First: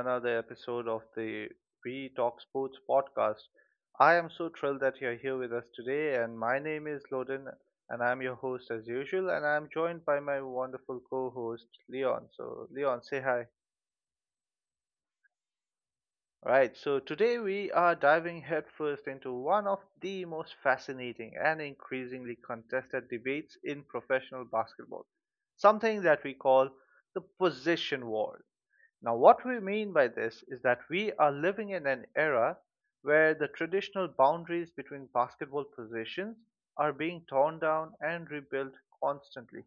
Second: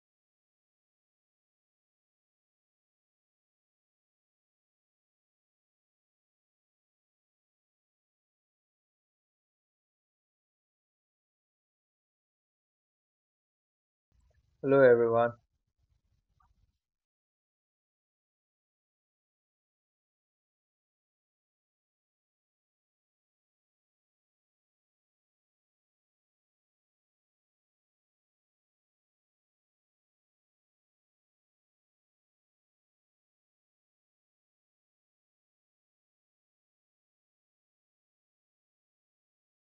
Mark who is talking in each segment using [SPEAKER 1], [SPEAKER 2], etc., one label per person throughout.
[SPEAKER 1] another episode of the We Talk Sports podcast. I am so thrilled that you're here with us today, and my name is Loden, and I'm your host as usual, and I'm joined by my wonderful co-host Leon. So, Leon, say hi.
[SPEAKER 2] Hello everyone.
[SPEAKER 1] Right, so today we are diving headfirst into one of the most fascinating and increasingly contested debates in professional basketball, something that we call the position war. Now, what we mean by this is that we are living in an era where the traditional boundaries between basketball positions are being torn down and rebuilt constantly.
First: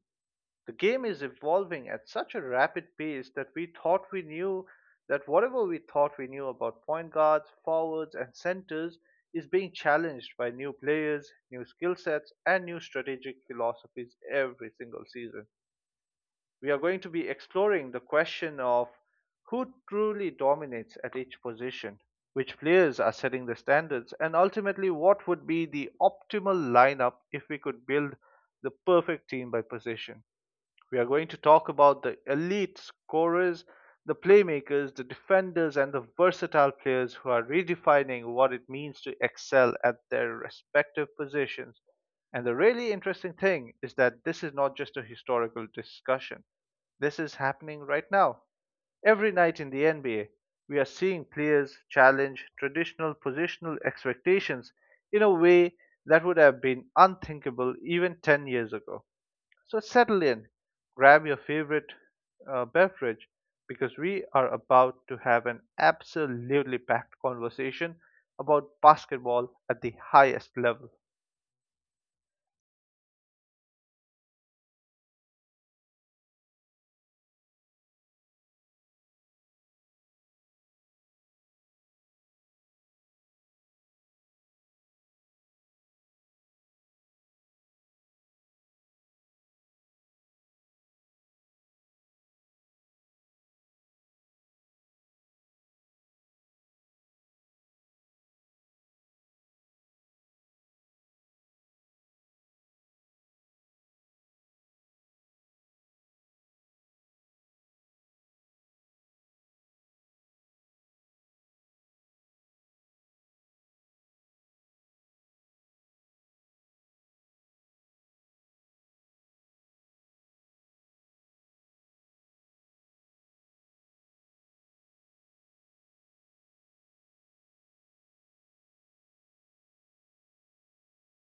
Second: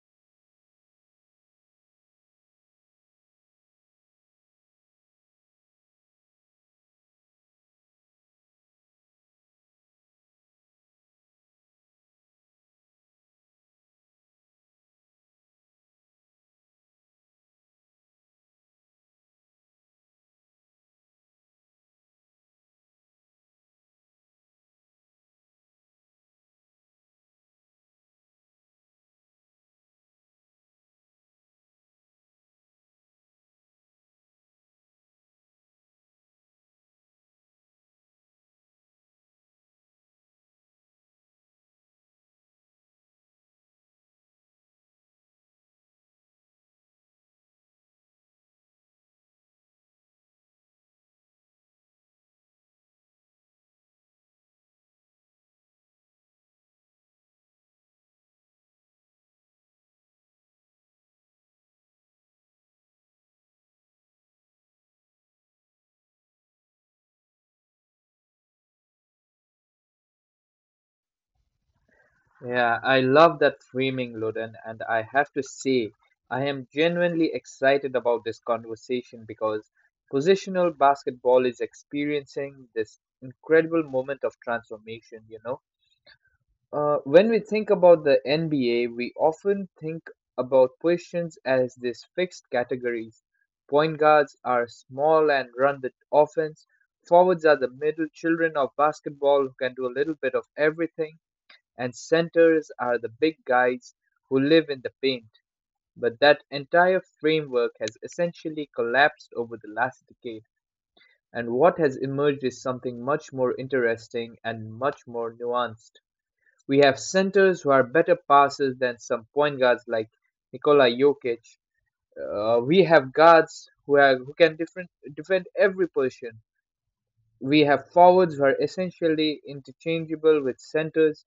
[SPEAKER 1] The game is evolving at such a rapid pace that we thought we knew that whatever we thought we knew about point guards, forwards, and centers is being challenged by new players, new skill sets, and new strategic philosophies every single season. We are going to be exploring the question of who truly dominates at each position, which players are setting the standards, and ultimately what would be the optimal lineup if we could build the perfect team by position. We are going to talk about the elite scorers, the playmakers, the defenders, and the versatile players who are redefining what it means to excel at their respective positions. And the really interesting thing is that this is not just a historical discussion. This is happening right now. Every night in the NBA, we are seeing players challenge traditional positional expectations in a way that would have been unthinkable even 10 years ago. So settle in, grab your favorite beverage because we are about to have an absolutely packed conversation about basketball at the highest level.
[SPEAKER 2] Yeah, I love that framing, Loden, and I have to say, I am genuinely excited about this conversation because positional basketball is experiencing this incredible moment of transformation. When we think about the NBA, we often think about positions as these fixed categories. Point guards are small and run the offense. Forwards are the middle children of basketball who can do a little bit of everything, and centers are the big guys who live in the paint, but that entire framework has essentially collapsed over the last decade, and what has emerged is something much more interesting and much more nuanced. We have centers who are better passers than some point guards like Nikola Jokic. We have guards who can defend every position. We have forwards who are essentially interchangeable with centers.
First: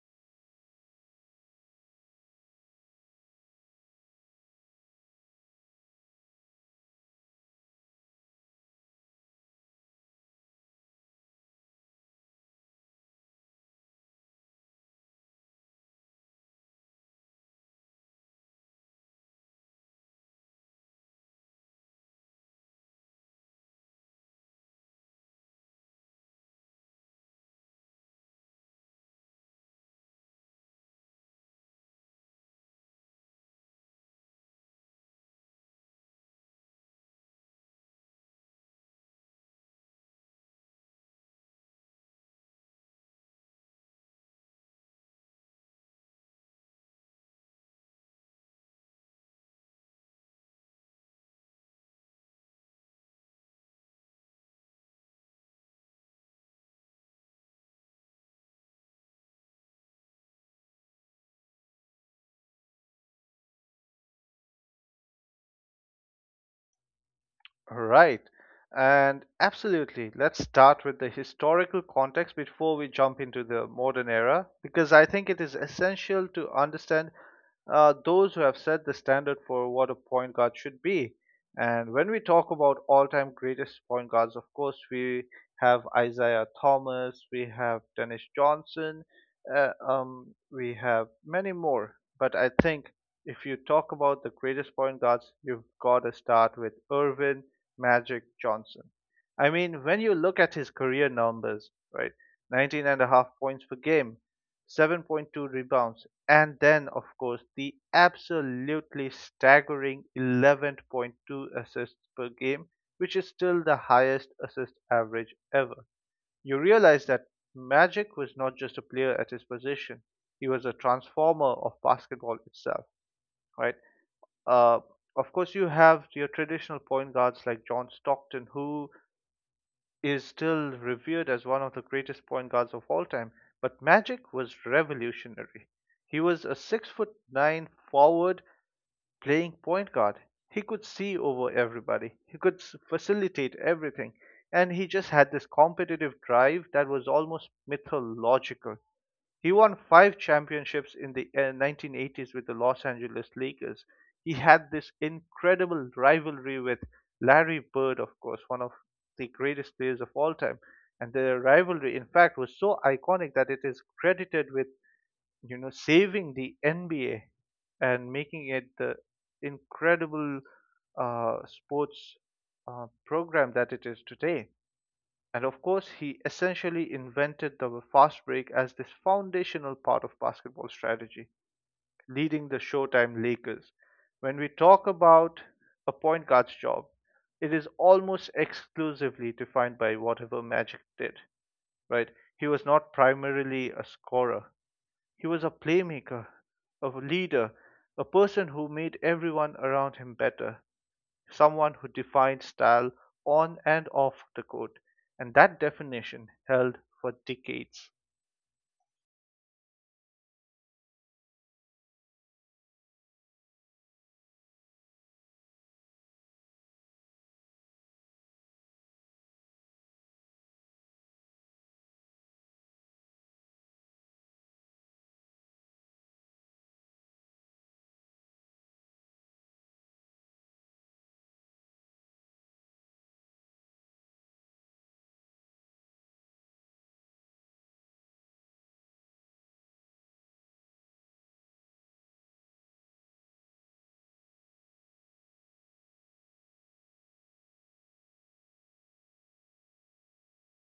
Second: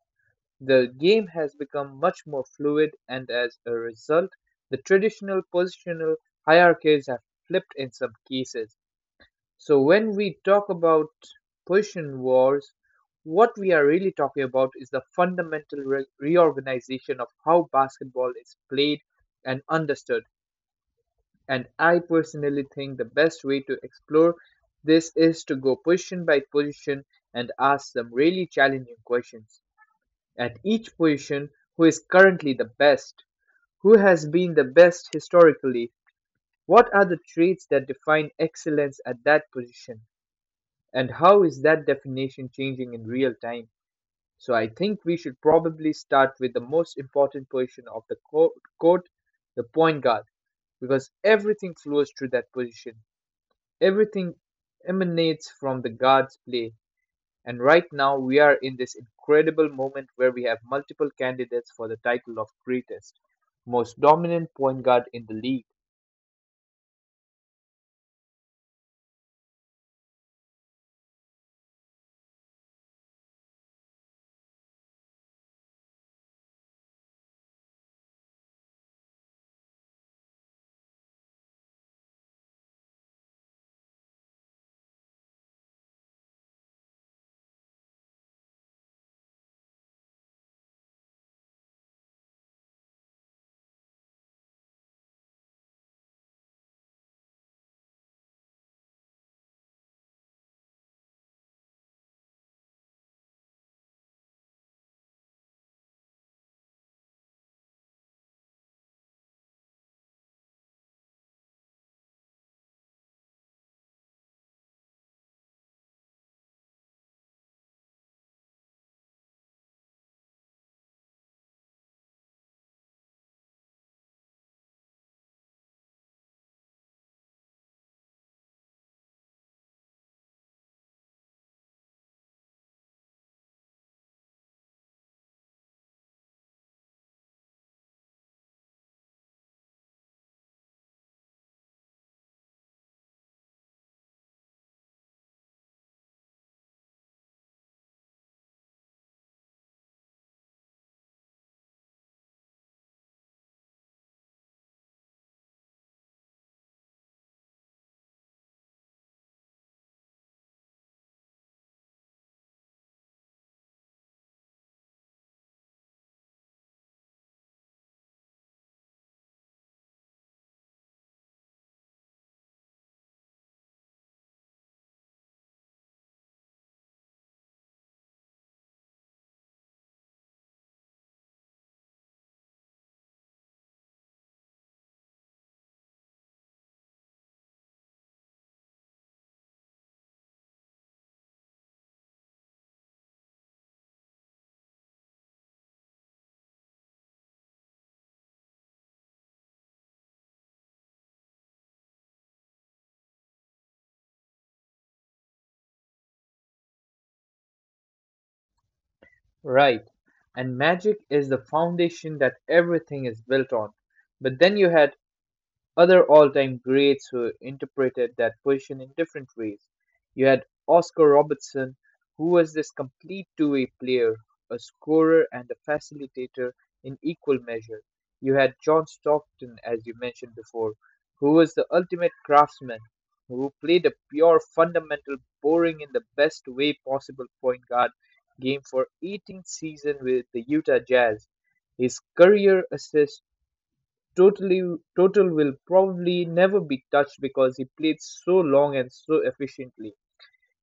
[SPEAKER 2] The game has become much more fluid, and as a result, the traditional positional hierarchies have flipped in some cases. So, when we talk about position wars, what we are really talking about is the fundamental reorganization of how basketball is played and understood. And I personally think the best way to explore this is to go position by position and ask some really challenging questions. At each position, who is currently the best? Who has been the best historically? What are the traits that define excellence at that position? And how is that definition changing in real time? So I think we should probably start with the most important position of the court, court the point guard, because everything flows through that position. Everything emanates from the guard's play. And right now, we are in this incredible moment where we have multiple candidates for the title of greatest, most dominant point guard in the league.
[SPEAKER 1] Right. And absolutely, let's start with the historical context before we jump into the modern era, because I think it is essential to understand those who have set the standard for what a point guard should be. And when we talk about all time greatest point guards, of course, we have Isaiah Thomas, we have Dennis Johnson, we have many more. But I think if you talk about the greatest point guards, you've got to start with Irvin, Magic Johnson. I mean, when you look at his career numbers, right? 19.5 points per game, 7.2 rebounds, and then, of course, the absolutely staggering 11.2 assists per game, which is still the highest assist average ever. You realize that Magic was not just a player at his position, he was a transformer of basketball itself, right? Uh, of course, you have your traditional point guards like John Stockton, who is still revered as one of the greatest point guards of all time. But Magic was revolutionary. He was a 6'9" forward playing point guard. He could see over everybody. He could facilitate everything, and he just had this competitive drive that was almost mythological. He won 5 championships in the 1980s with the Los Angeles Lakers. He had this incredible rivalry with Larry Bird, of course, one of the greatest players of all time. And their rivalry, in fact, was so iconic that it is credited with, you know, saving the NBA and making it the incredible sports program that it is today. And of course, he essentially invented the fast break as this foundational part of basketball strategy, leading the Showtime Lakers. When we talk about a point guard's job, it is almost exclusively defined by whatever Magic did, right? He was not primarily a scorer, he was a playmaker, a leader, a person who made everyone around him better, someone who defined style on and off the court, and that definition held for decades.
[SPEAKER 2] Right. And Magic is the foundation that everything is built on. But then you had other all-time greats who interpreted that position in different ways. You had Oscar Robertson, who was this complete two-way player, a scorer and a facilitator in equal measure. You had John Stockton, as you mentioned before, who was the ultimate craftsman, who played a pure fundamental, boring in the best way possible, point guard game for 18th season with the Utah Jazz. His career assist totally total will probably never be touched because he played so long and so efficiently.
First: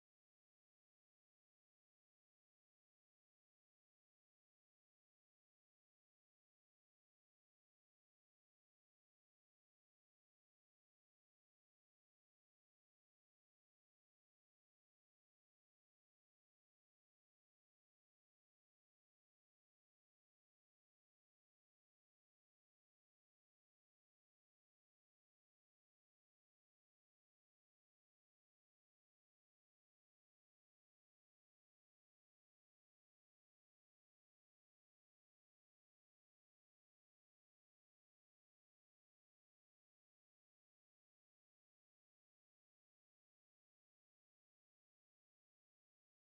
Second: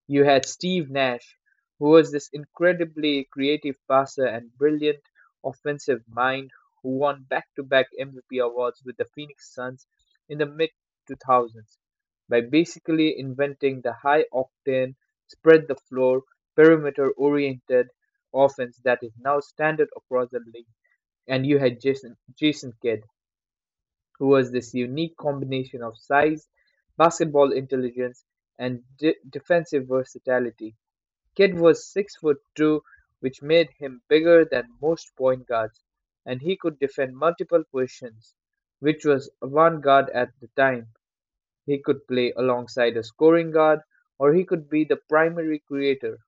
[SPEAKER 2] You had Steve Nash, who was this incredibly creative passer and brilliant offensive mind who won back-to-back MVP awards with the Phoenix Suns in the mid 2000s by basically inventing the high octane, spread the floor, perimeter oriented offense that is now standard across the league. And you had Jason Kidd, who was this unique combination of size, basketball intelligence, and defensive versatility. Kidd was 6 foot 2, which made him bigger than most point guards, and he could defend multiple positions, which was avant-garde at the time. He could play alongside a scoring guard, or he could be the primary creator.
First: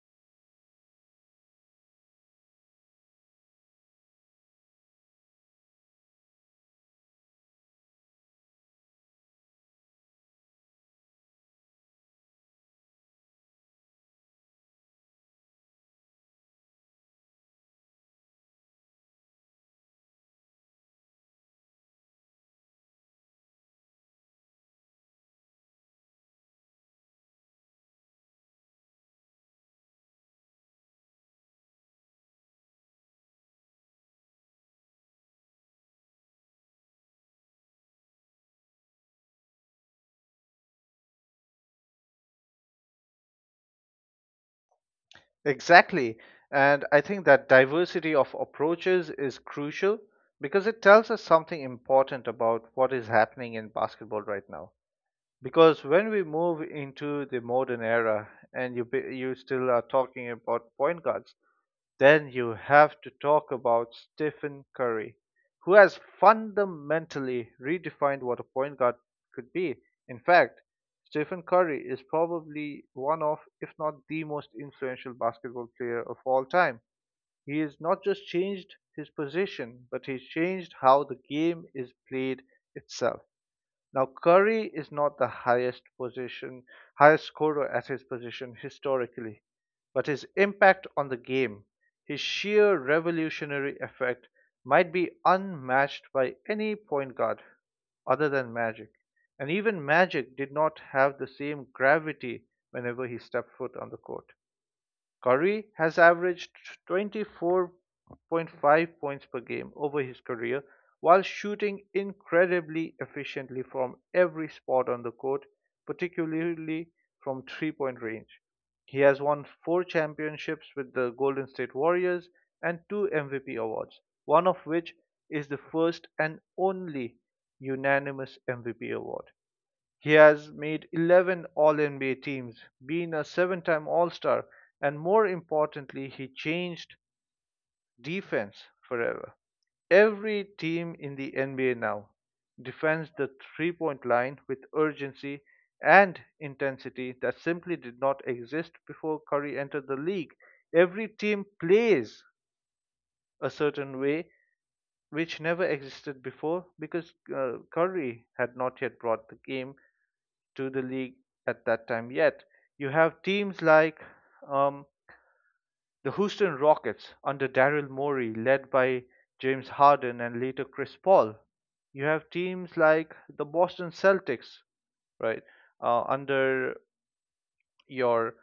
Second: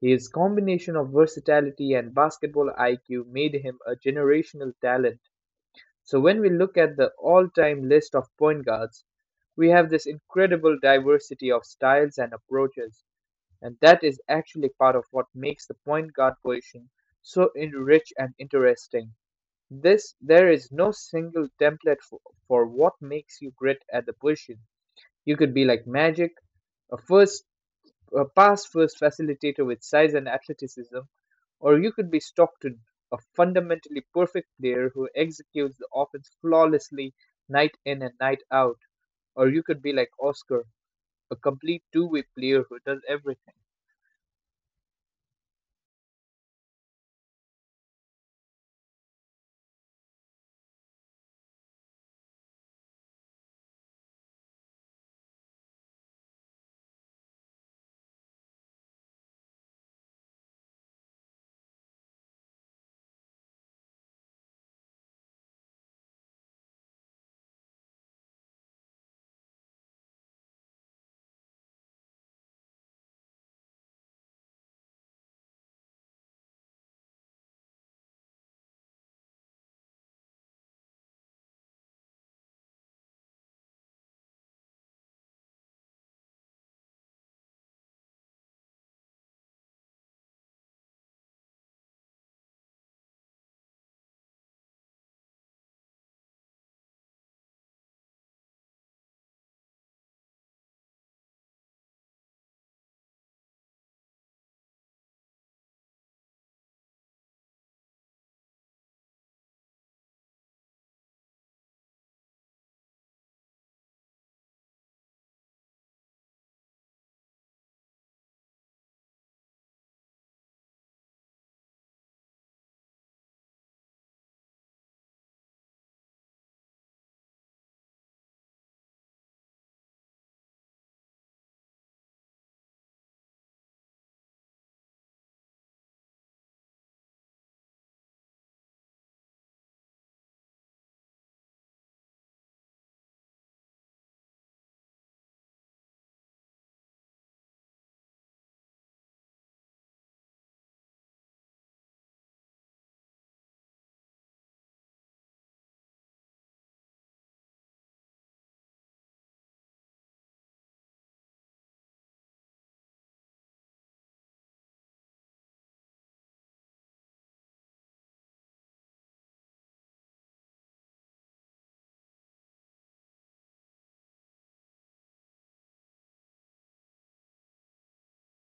[SPEAKER 2] His combination of versatility and basketball IQ made him a generational talent. So when we look at the all-time list of point guards, we have this incredible diversity of styles and approaches, and that is actually part of what makes the point guard position so rich and interesting. This There is no single template for what makes you great at the position. You could be like Magic, a first a pass first facilitator with size and athleticism, or you could be Stockton, a fundamentally perfect player who executes the offense flawlessly night in and night out, or you could be like Oscar, a complete two-way player who does everything.
[SPEAKER 1] Exactly. And I think that diversity of approaches is crucial because it tells us something important about what is happening in basketball right now. Because when we move into the modern era and you still are talking about point guards, then you have to talk about Stephen Curry, who has fundamentally redefined what a point guard could be. In fact, Stephen Curry is probably one of, if not the most influential basketball player of all time. He has not just changed his position, but he's changed how the game is played itself. Now, Curry is not the highest scorer at his position historically, but his impact on the game, his sheer revolutionary effect, might be unmatched by any point guard other than Magic. And even Magic did not have the same gravity whenever he stepped foot on the court. Curry has averaged 24.5 points per game over his career while shooting incredibly efficiently from every spot on the court, particularly from three-point range. He has won 4 championships with the Golden State Warriors and two MVP awards, one of which is the first and only unanimous MVP award. He has made 11 All-NBA teams, been a 7-time All-Star, and more importantly, he changed defense forever. Every team in the NBA now defends the three-point line with urgency and intensity that simply did not exist before Curry entered the league. Every team plays a certain way which never existed before because Curry had not yet brought the game to the league at that time yet. You have teams like um, the Houston Rockets under Daryl Morey, led by James Harden and later Chris Paul. You have teams like the Boston Celtics, right, under your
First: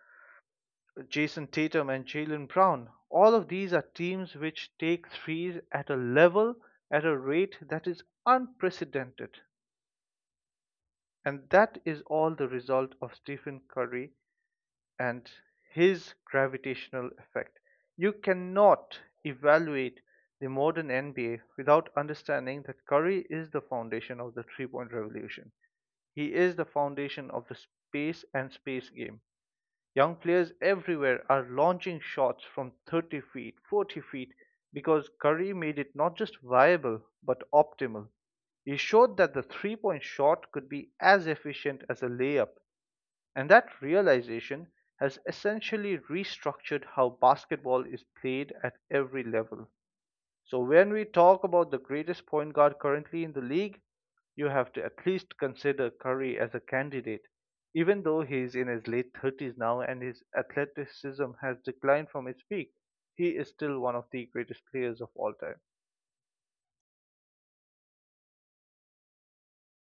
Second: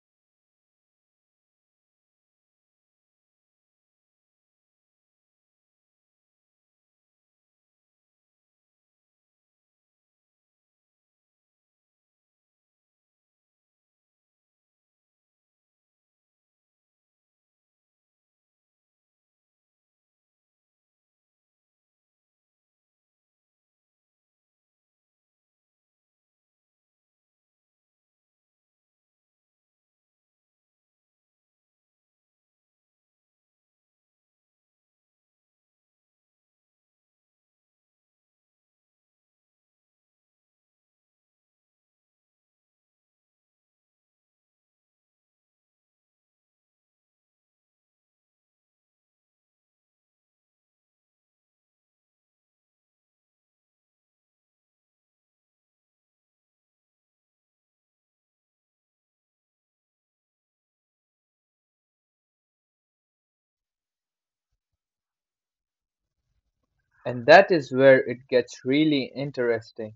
[SPEAKER 1] Jason Tatum and Jaylen Brown. All of these are teams which take threes at at a rate that is unprecedented. And that is all the result of Stephen Curry and his gravitational effect. You cannot evaluate the modern NBA without understanding that Curry is the foundation of the three-point revolution. He is the foundation of the space and space game. Young players everywhere are launching shots from 30 feet, 40 feet because Curry made it not just viable but optimal. He showed that the three-point shot could be as efficient as a layup, and that realization has essentially restructured how basketball is played at every level. So when we talk about the greatest point guard currently in the league, you have to at least consider Curry as a candidate, even though he is in his late 30s now and his athleticism has declined from its peak. He is still one of the greatest players of all time.
[SPEAKER 2] And that is where it gets really interesting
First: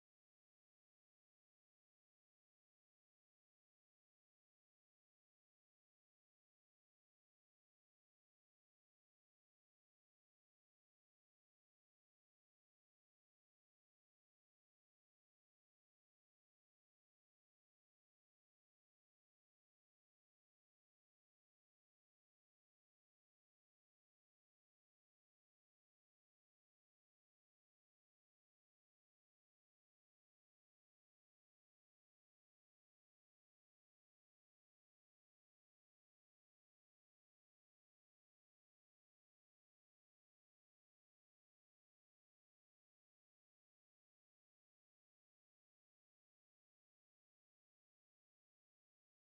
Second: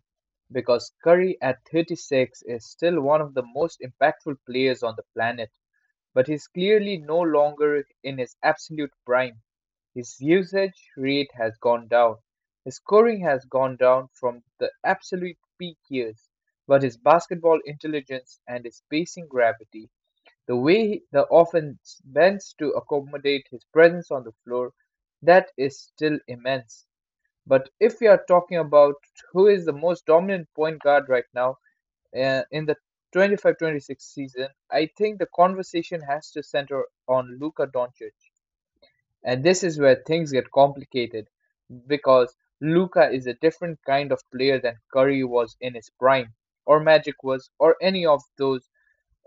[SPEAKER 2] because Curry at 36 is still one of the most impactful players on the planet, but he's clearly no longer in his absolute prime. His usage rate has gone down. His scoring has gone down from the absolute peak years, but his basketball intelligence and his pacing gravity, the way the offense bends to accommodate his presence on the floor, that is still immense. But if we are talking about who is the most dominant point guard right now, in the 25-26 season, I think the conversation has to center on Luka Doncic. And this is where things get complicated because Luka is a different kind of player than Curry was in his prime, or Magic was, or any of those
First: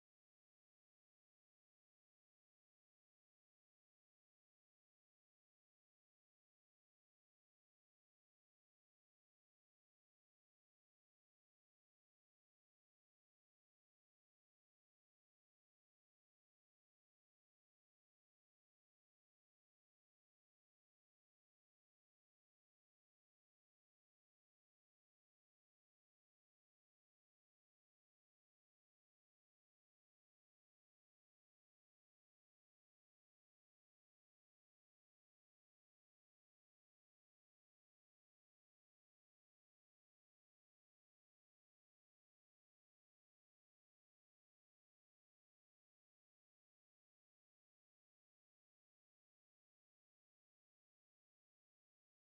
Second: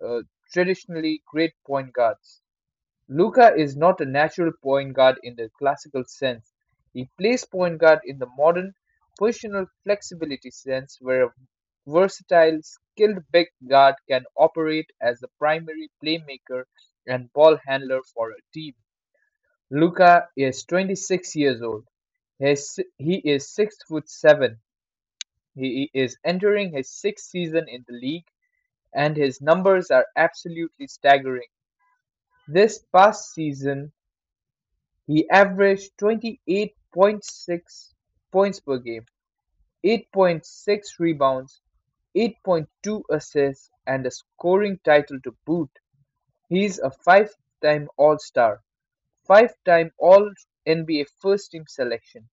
[SPEAKER 2] uh, traditionally great point guards. Luka is not a natural point guard in the classical sense. He plays point guard in the modern positional flexibility sense, where a versatile, skilled big guard can operate as the primary playmaker and ball handler for a team. Luka is 26 years old. He is 6 foot 7. He is entering his sixth season in the league, and his numbers are absolutely staggering. This past season, he averaged 28.6 points per game, 8.6 rebounds, 8.2 assists, and a scoring title to boot. He's a five-time All-Star, five-time All-NBA first-team selection.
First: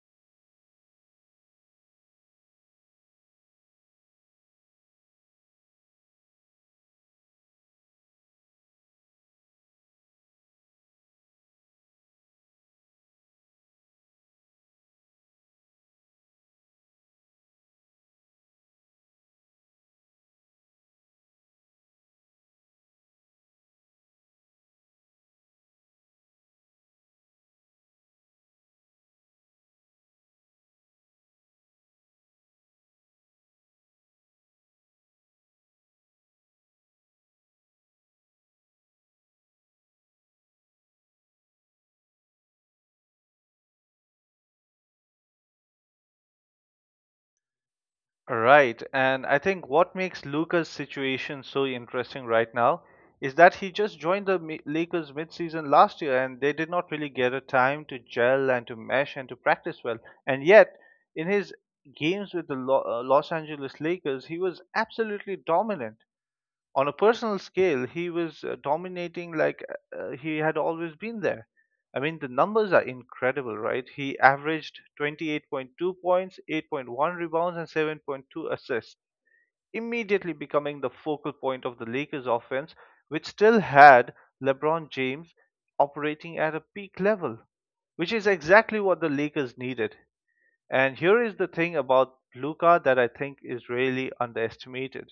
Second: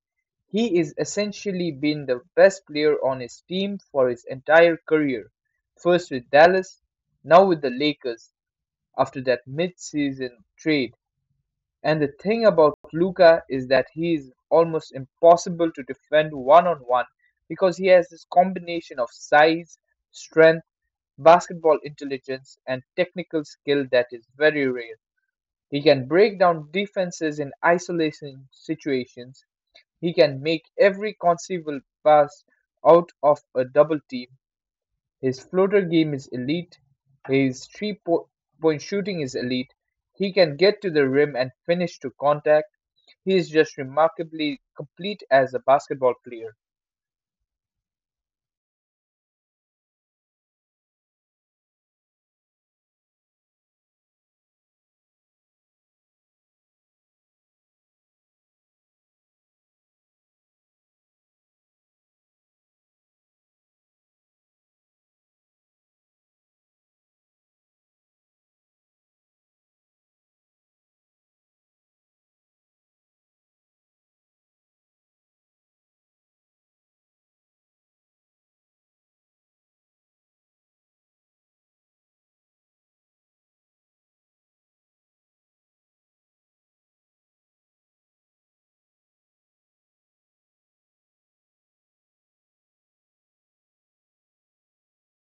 [SPEAKER 2] He is essentially been the best player on his team for his entire career, first with Dallas, now with the Lakers after that mid-season trade. And the thing about Luca is that he is almost impossible to defend one on one because he has this combination of size, strength, basketball intelligence, and technical skill that is very rare. He can break down defenses in isolation situations. He can make every conceivable pass out of a double team. His floater game is elite, his three-point shooting is elite, he can get to the rim and finish to contact. He is just remarkably complete as a basketball player.
[SPEAKER 1] Right. And I think what makes Luca's situation so interesting right now is that he just joined the Lakers midseason last year and they did not really get a time to gel and to mesh and to practice well. And yet, in his games with the Los Angeles Lakers, he was absolutely dominant. On a personal scale, he was dominating like he had always been there. I mean, the numbers are incredible, right? He averaged 28.2 points, 8.1 rebounds, and 7.2 assists, immediately becoming the focal point of the Lakers offense, which still had LeBron James operating at a peak level, which is exactly what the Lakers needed. And here is the thing about Luka that I think is really underestimated.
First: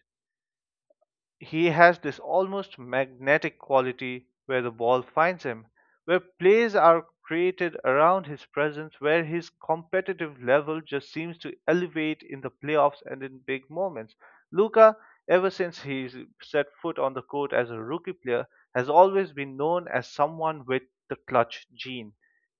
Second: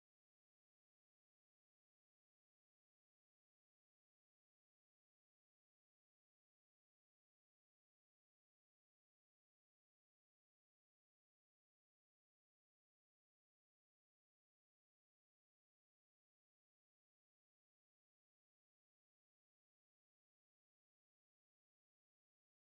[SPEAKER 1] He has this almost magnetic quality where the ball finds him, where plays are created around his presence, where his competitive level just seems to elevate in the playoffs and in big moments. Luca, ever since he's set foot on the court as a rookie player, has always been known as someone with the clutch gene,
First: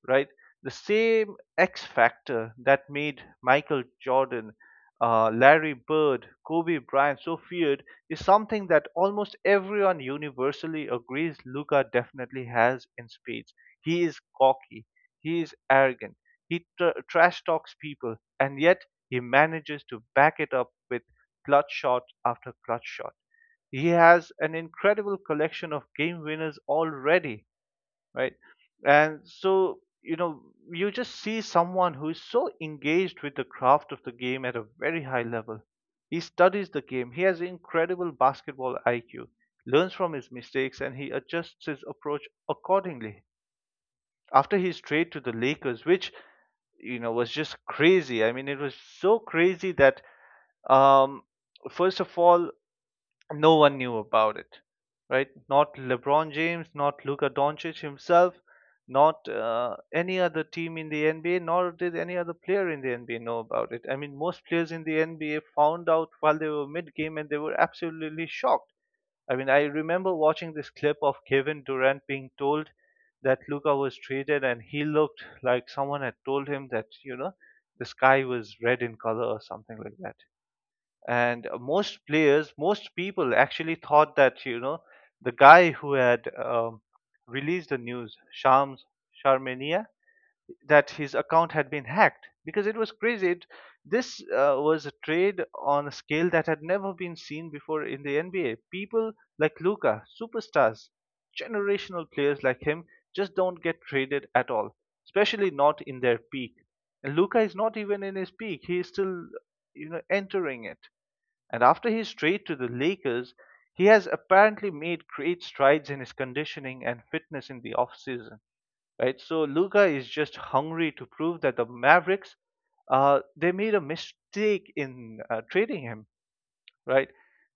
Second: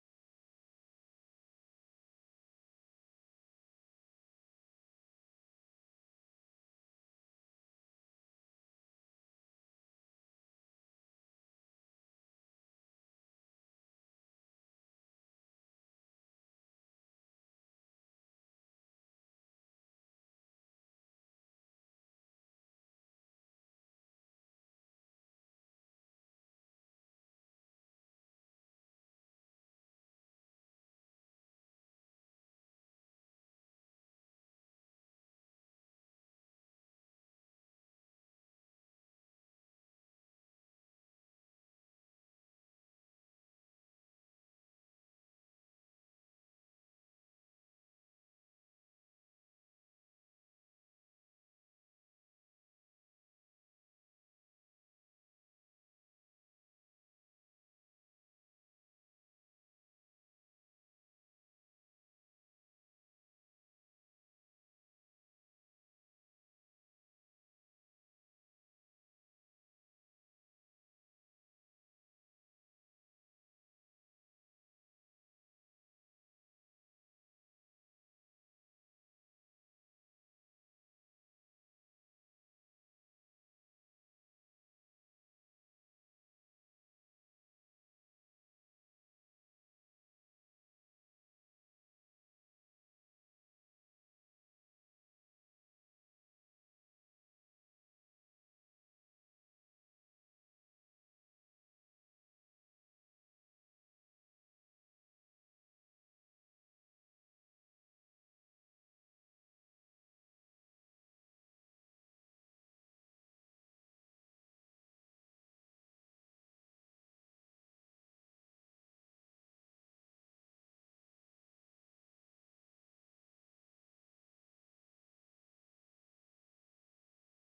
[SPEAKER 1] right? The same X factor that made Michael Jordan, Larry Bird, Kobe Bryant so feared is something that almost everyone universally agrees Luca definitely has in spades. He is cocky, he is arrogant, he trash talks people, and yet he manages to back it up with clutch shot after clutch shot. He has an incredible collection of game winners already, right? And so, you know, you just see someone who is so engaged with the craft of the game at a very high level. He studies the game, he has incredible basketball IQ, learns from his mistakes, and he adjusts his approach accordingly. After his trade to the Lakers, which, you know, was just crazy. I mean, it was so crazy that, um, first of all, no one knew about it, right? Not LeBron James, not Luka Doncic himself, not any other team in the NBA, nor did any other player in the NBA know about it. I mean, most players in the NBA found out while they were mid game and they were absolutely shocked. I mean, I remember watching this clip of Kevin Durant being told that Luka was traded, and he looked like someone had told him that, the sky was red in color or something like that. And most people actually thought that the guy who had released the news, Shams Sharmania, that his account had been hacked, because it was crazy. This was a trade on a scale that had never been seen before in the NBA. People like Luka, superstars, generational players like him, just don't get traded at all, especially not in their peak. And Luka is not even in his peak. He is still entering it. And after his trade to the Lakers, he has apparently made great strides in his conditioning and fitness in the offseason, right? So Luca is just hungry to prove that the Mavericks, they made a mistake in trading him, right?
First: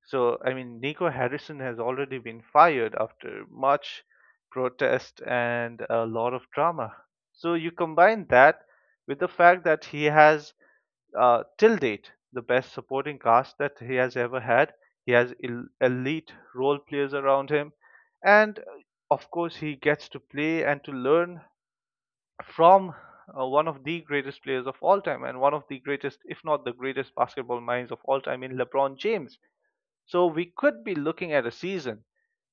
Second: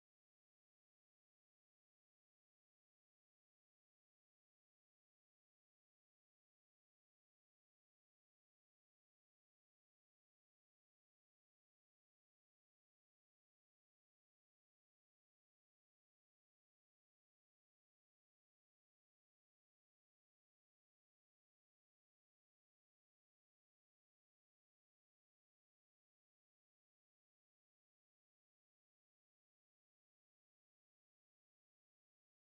[SPEAKER 1] So, I mean, Nico Harrison has already been fired after much protest and a lot of drama. So, you combine that with the fact that he has, till date, the best supporting cast that he has ever had. He has elite role players around him. And of course, he gets to play and to learn from one of the greatest players of all time and one of the greatest, if not the greatest, basketball minds of all time in LeBron James. So we could be looking at a season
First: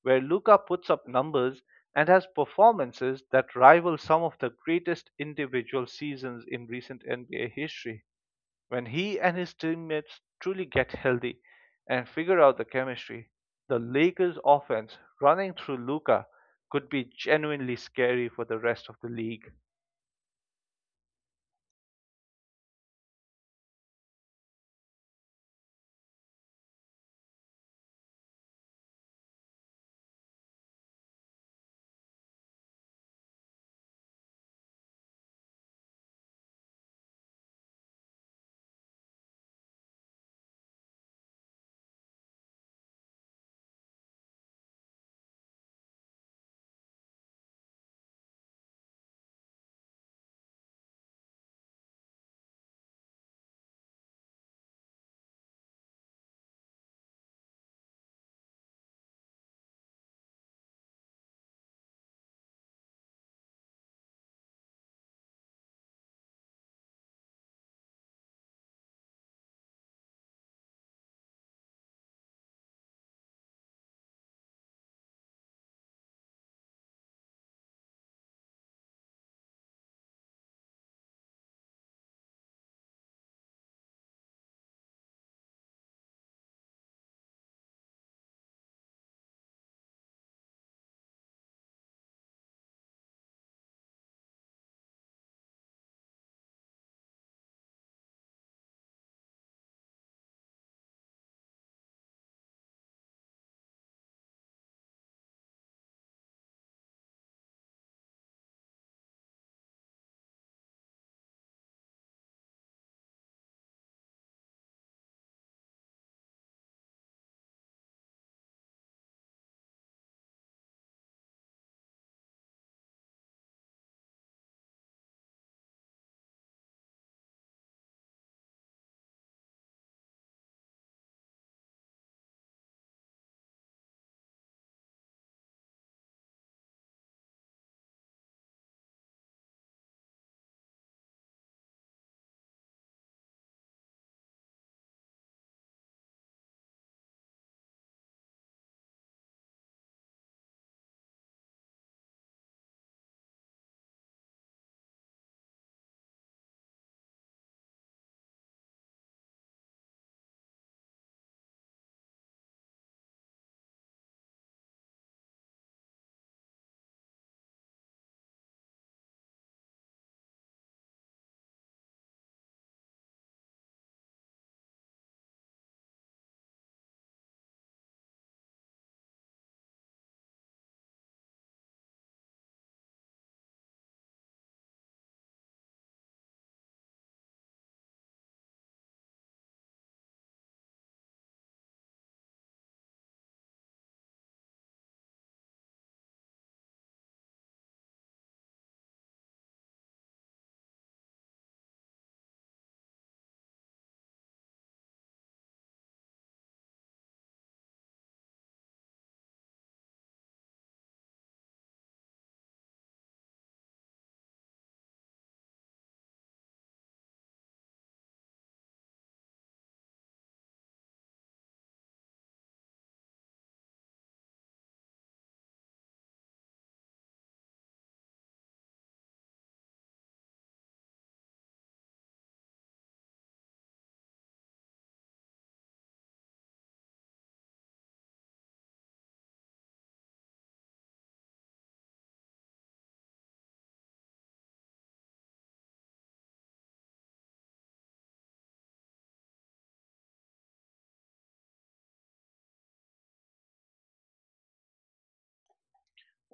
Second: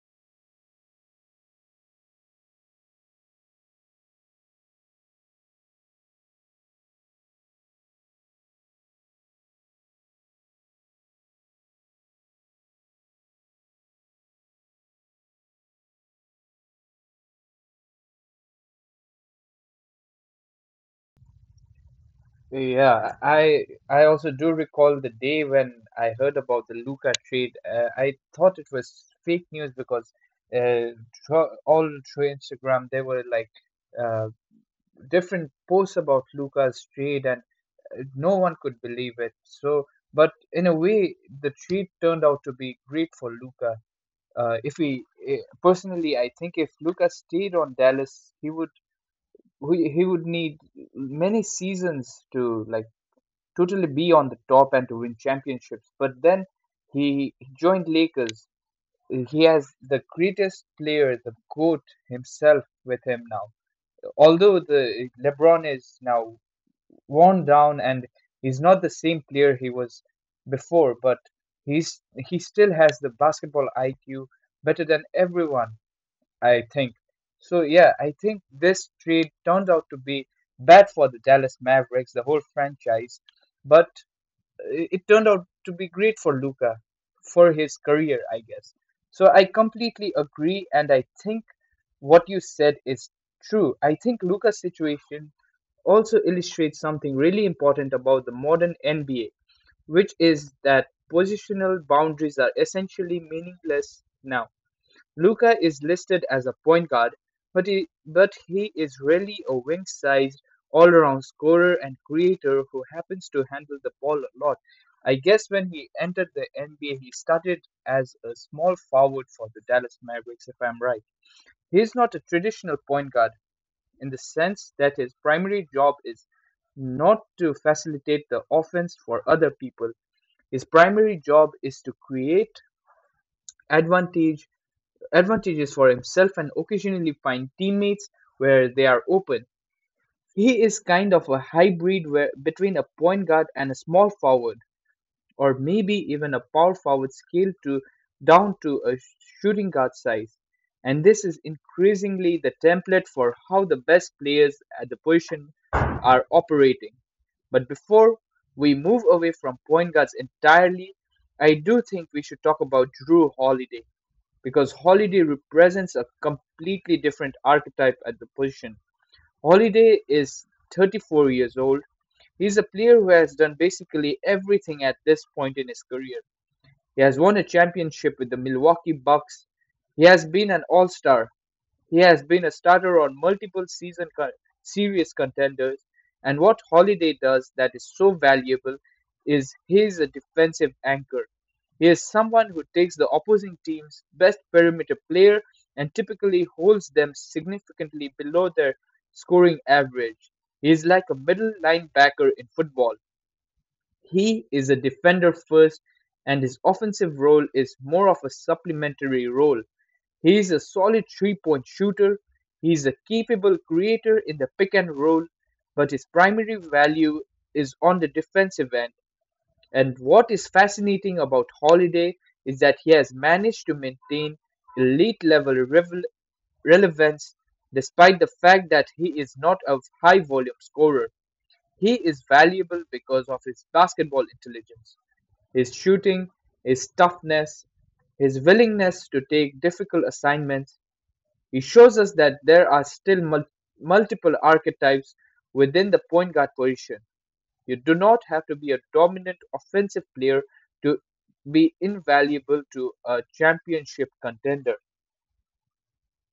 [SPEAKER 1] where Luca puts up numbers and has performances that rival some of the greatest individual seasons in recent NBA history. When he and his teammates truly get healthy and figure out the chemistry, the Lakers offense running through Luca could be genuinely scary for the rest of the league.
[SPEAKER 2] Yeah, I also do recall the day when I heard about the Luca trade. I thought it was fake news because uh, thro All through Instagram there were like uh, different posts about Luca's trade, and no one could believe it. So, but in a way, the treat turned out to be great for Luca. If he eh, Personally, I think if Luca stayed on Dallas, he would need many seasons to like totally be on the top and to win championships. But then he joined Lakers. He has the greatest player, the GOAT himself, with him now. Although the LeBron is now worn down and he's not the same player he was before, but he's he still has the basketball IQ better than everyone, I think. So yeah, I think this trade turned out to be bad for the Dallas Mavericks, the whole franchise, but it turned out to be great for Luca for his career, I guess. So I completely agree, and I think what you said is true. I think Luca's situation also illustrates something really important about the modern NBA, which is that positional boundaries are essentially meaningless now. Luka is listed as a point guard, but he is really a wing-sized, all-around scorer and creator who happens to handle the ball a lot. I guess when he entered the NBA, he started as a small forward for the Dallas Mavericks, if I'm right. He's not a traditional point guard in the sense that his primary job is not to facilitate the offense for other people. His primary job is to create advantage advantages for himself and occasionally find teammates where they are open. He is kind of a hybrid where, between a point guard and a small forward, or maybe even a power forward scaled to down to a shooting guard size. And this is increasingly the template for how the best players at the position are operating. But before we move away from point guards entirely, I do think we should talk about Drew Holiday because Holiday represents a completely different archetype at the position. Holiday is 34 years old. He's a player who has done basically everything at this point in his career. He has won a championship with the Milwaukee Bucks. He has been an all-star. He has been a starter on multiple season serious contenders. And what Holiday does that is so valuable is he's a defensive anchor. He is someone who takes the opposing team's best perimeter player and typically holds them significantly below their scoring average. He is like a middle linebacker in football. He is a defender first, and his offensive role is more of a supplementary role. He is a solid three-point shooter. He is a capable creator in the pick and roll, but his primary value is on the defensive end. And what is fascinating about Holiday is that he has managed to maintain elite level relevance despite the fact that he is not a high volume scorer. He is valuable because of his basketball intelligence. His shooting, his toughness, his willingness to take difficult assignments, he shows us that there are still multiple archetypes within the point guard position. You do not have to be a dominant offensive player to be invaluable to a championship contender.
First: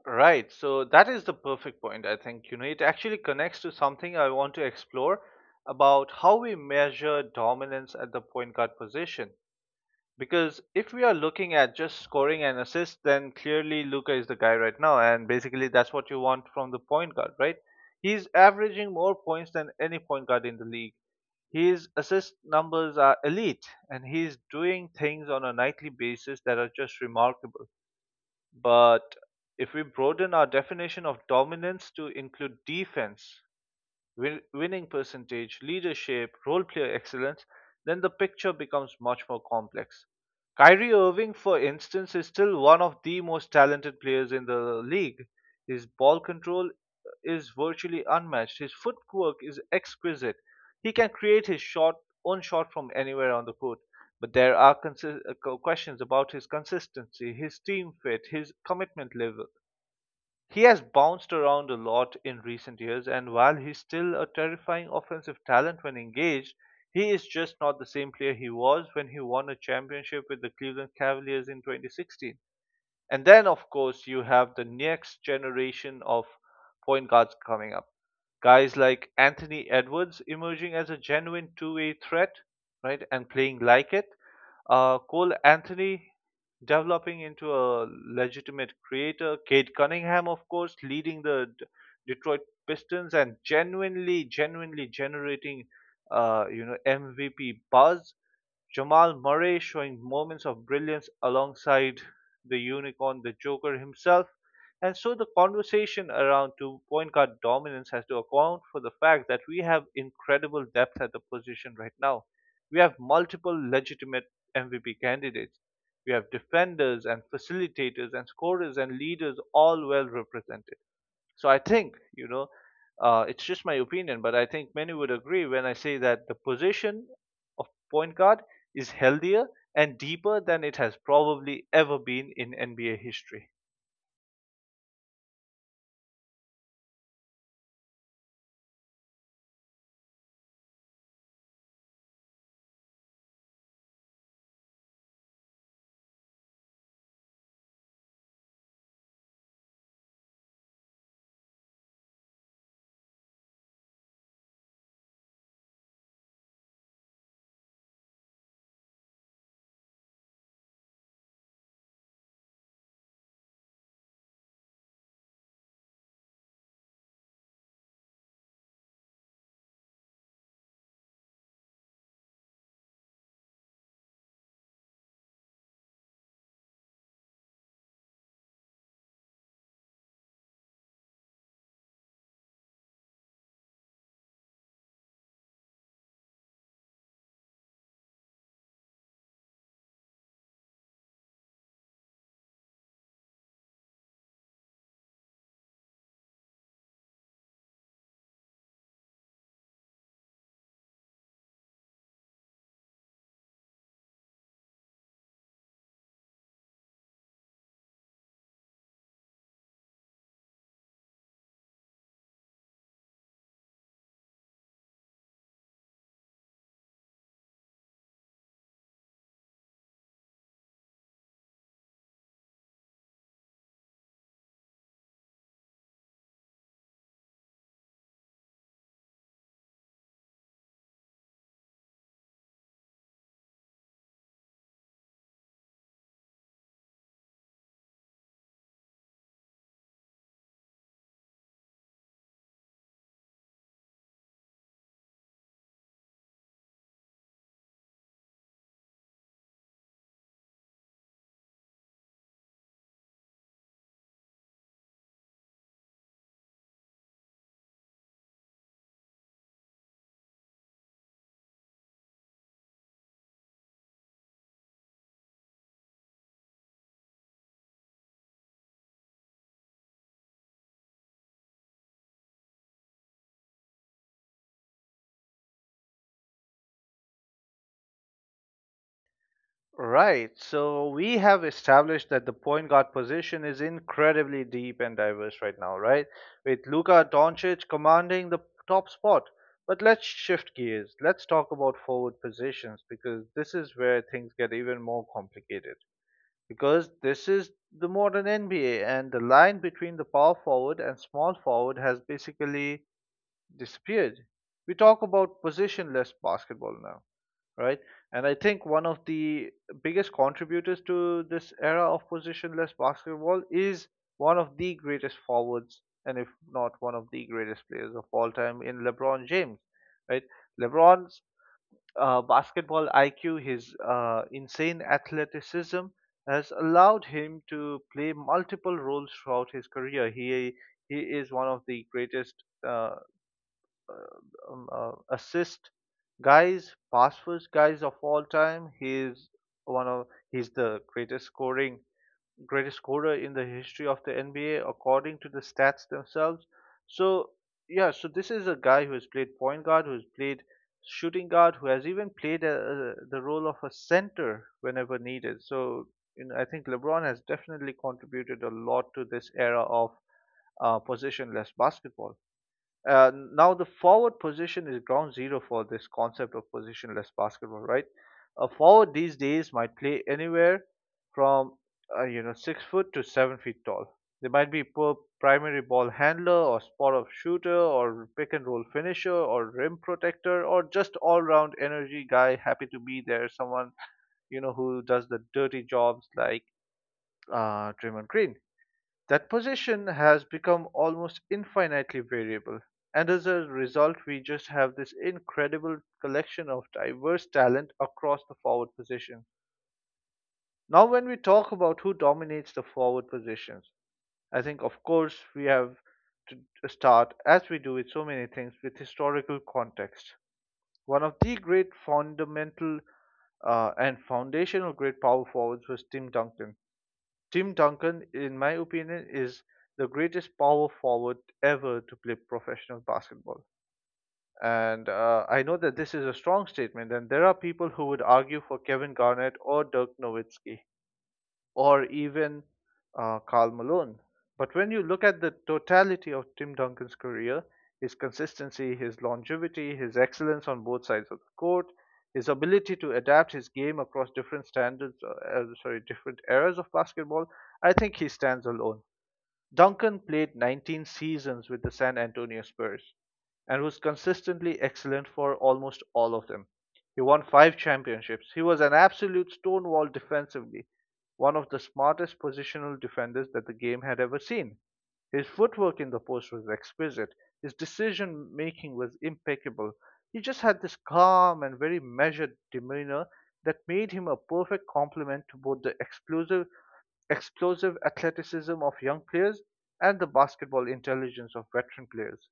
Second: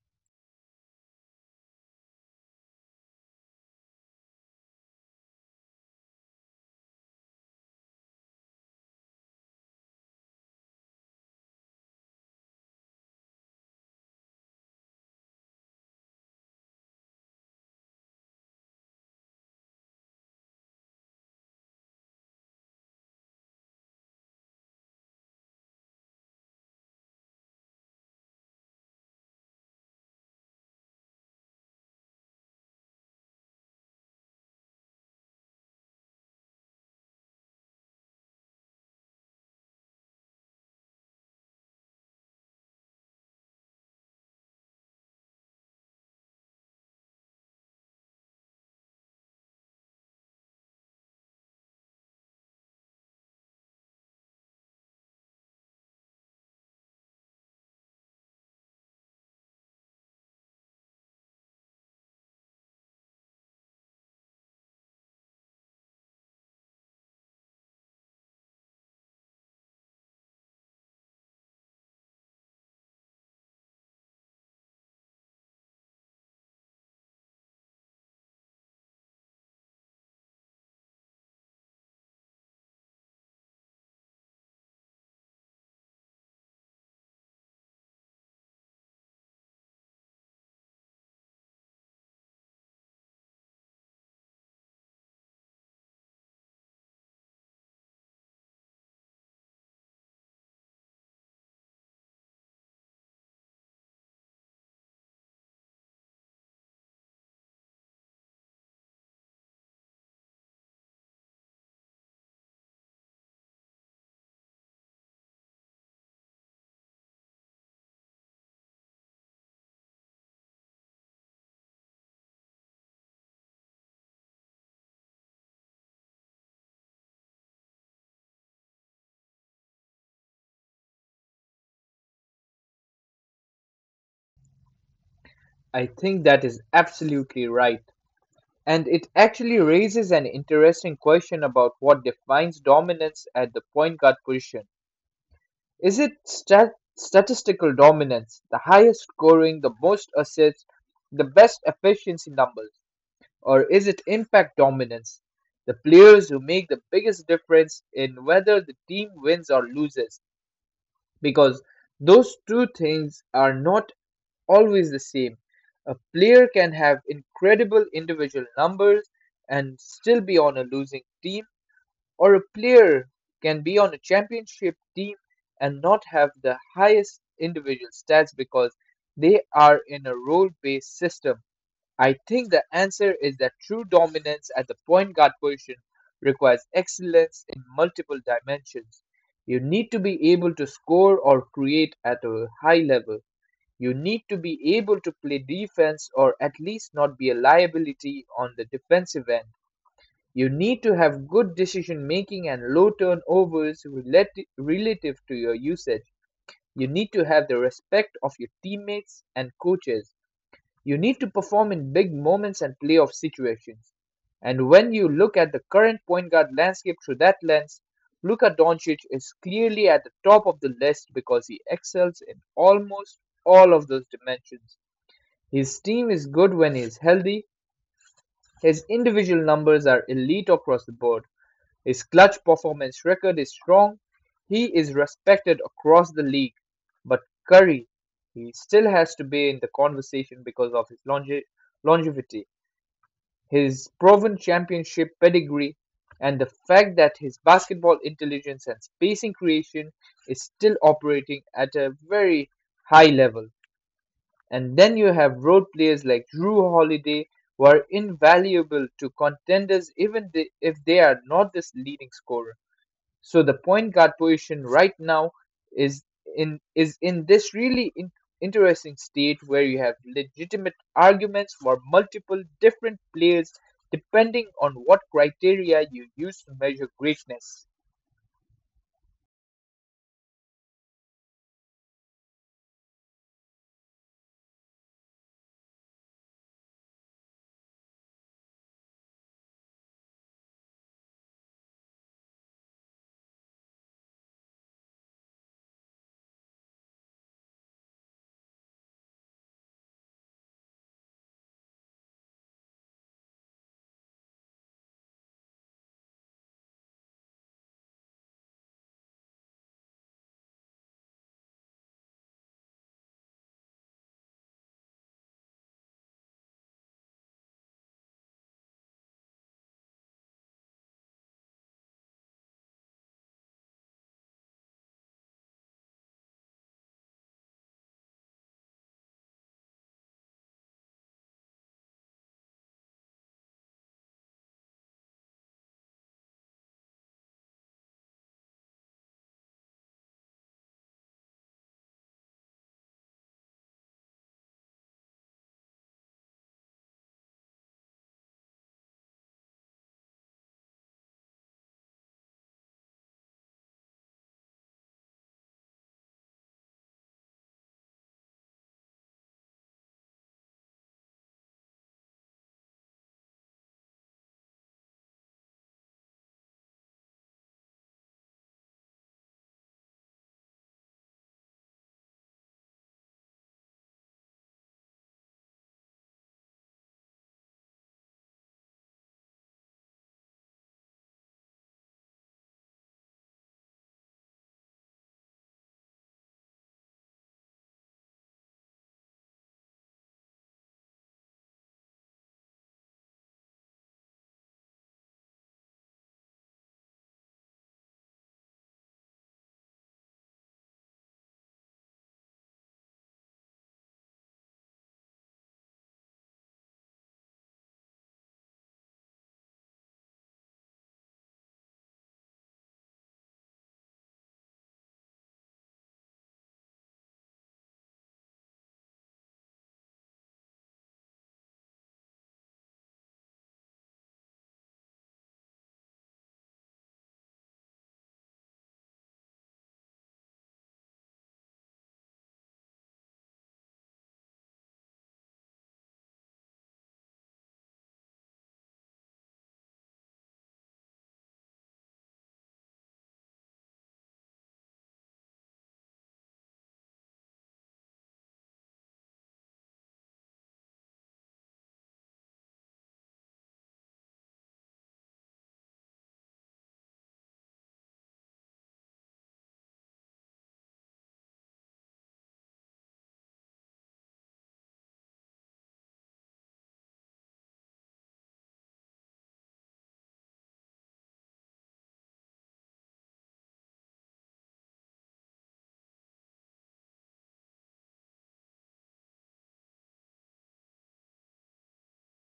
[SPEAKER 1] Right. So that is the perfect point. I think, it actually connects to something I want to explore about how we measure dominance at the point guard position. Because if we are looking at just scoring and assists, then clearly Luka is the guy right now, and basically that's what you want from the point guard, right? He's averaging more points than any point guard in the league. His assist numbers are elite, and he's doing things on a nightly basis that are just remarkable. But if we broaden our definition of dominance to include defense, winning percentage, leadership, role player excellence, then the picture becomes much more complex. Kyrie Irving, for instance, is still one of the most talented players in the league. His ball control is virtually unmatched. His footwork is exquisite. He can create his shot, own shot from anywhere on the court. But there are questions about his consistency, his team fit, his commitment level. He has bounced around a lot in recent years, and while he's still a terrifying offensive talent when engaged, he is just not the same player he was when he won a championship with the Cleveland Cavaliers in 2016. And then, of course, you have the next generation of point guards coming up. Guys like Anthony Edwards emerging as a genuine two-way threat, right, and playing like it. Cole Anthony developing into a legitimate creator. Kate Cunningham, of course, leading the Detroit Pistons and genuinely, genuinely generating, MVP buzz. Jamal Murray showing moments of brilliance alongside the unicorn, the Joker himself. And so the conversation around two point guard dominance has to account for the fact that we have incredible depth at the position right now. We have multiple legitimate MVP candidates. We have defenders and facilitators and scorers and leaders all well represented. So I think, it's just my opinion, but I think many would agree when I say that the position of point guard is healthier and deeper than it has probably ever been in NBA history.
[SPEAKER 2] I think that is absolutely right. And it actually raises an interesting question about what defines dominance at the point guard position. Is it statistical dominance, the highest scoring, the most assists, the best efficiency numbers? Or is it impact dominance, the players who make the biggest difference in whether the team wins or loses? Because those two things are not always the same. A player can have incredible individual numbers and still be on a losing team, or a player can be on a championship team and not have the highest individual stats because they are in a role based system. I think the answer is that true dominance at the point guard position requires excellence in multiple dimensions. You need to be able to score or create at a high level. You need to be able to play defense or at least not be a liability on the defensive end. You need to have good decision-making and low turnovers relative to your usage. You need to have the respect of your teammates and coaches. You need to perform in big moments and playoff situations. And when you look at the current point guard landscape through that lens, Luka Doncic is clearly at the top of the list because he excels in almost all of those dimensions. His team is good when he is healthy. His individual numbers are elite across the board. His clutch performance record is strong. He is respected across the league. But Curry, he still has to be in the conversation because of his longevity, his proven championship pedigree, and the fact that his basketball intelligence and spacing creation is still operating at a very high level. And then you have road players like Drew Holiday, who are invaluable to contenders, even if they are not this leading scorer. So the point guard position right now is is in this really interesting state where you have legitimate arguments for multiple different players depending on what criteria you use to measure greatness.
[SPEAKER 1] Right. So we have established that the point guard position is incredibly deep and diverse right now, right? With Luka Doncic commanding the top spot. But let's shift gears. Let's talk about forward positions because this is where things get even more complicated, because this is the modern NBA, and the line between the power forward and small forward has basically disappeared. We talk about positionless basketball now, right? And I think one of the biggest contributors to this era of positionless basketball is one of the greatest forwards, and if not one of the greatest players of all time, in LeBron James, right? LeBron's basketball IQ, his insane athleticism has allowed him to play multiple roles throughout his career. He is one of the greatest uh, assist guys, pass first guys of all time. He is one of he's the greatest scorer in the history of the NBA according to the stats themselves. So yeah, so this is a guy who has played point guard, who has played shooting guard, who has even played the role of a center whenever needed. So I think LeBron has definitely contributed a lot to this era of positionless basketball. Now the forward position is ground zero for this concept of positionless basketball, right? A forward these days might play anywhere from 6 foot to 7 feet tall. They might be per primary ball handler or spot up shooter or pick and roll finisher or rim protector or just all round energy guy happy to be there. Someone who does the dirty jobs like Draymond Green. That position has become almost infinitely variable, and as a result, we just have this incredible collection of diverse talent across the forward position. Now, when we talk about who dominates the forward positions, I think, of course, we have to start, as we do with so many things, with historical context. One of the great fundamental and foundational great power forwards was Tim Duncan. Tim Duncan, in my opinion, is the greatest power forward ever to play professional basketball. And I know that this is a strong statement, and there are people who would argue for Kevin Garnett or Dirk Nowitzki or even Karl Malone. But when you look at the totality of Tim Duncan's career, his consistency, his longevity, his excellence on both sides of the court, his ability to adapt his game across different standards, sorry, different eras of basketball, I think he stands alone. Duncan played 19 seasons with the San Antonio Spurs and was consistently excellent for almost all of them. He won five championships. He was an absolute stonewall defensively, one of the smartest positional defenders that the game had ever seen. His footwork in the post was exquisite. His decision making was impeccable. He just had this calm and very measured demeanor that made him a perfect complement to both the explosive athleticism of young players and the basketball intelligence of veteran players.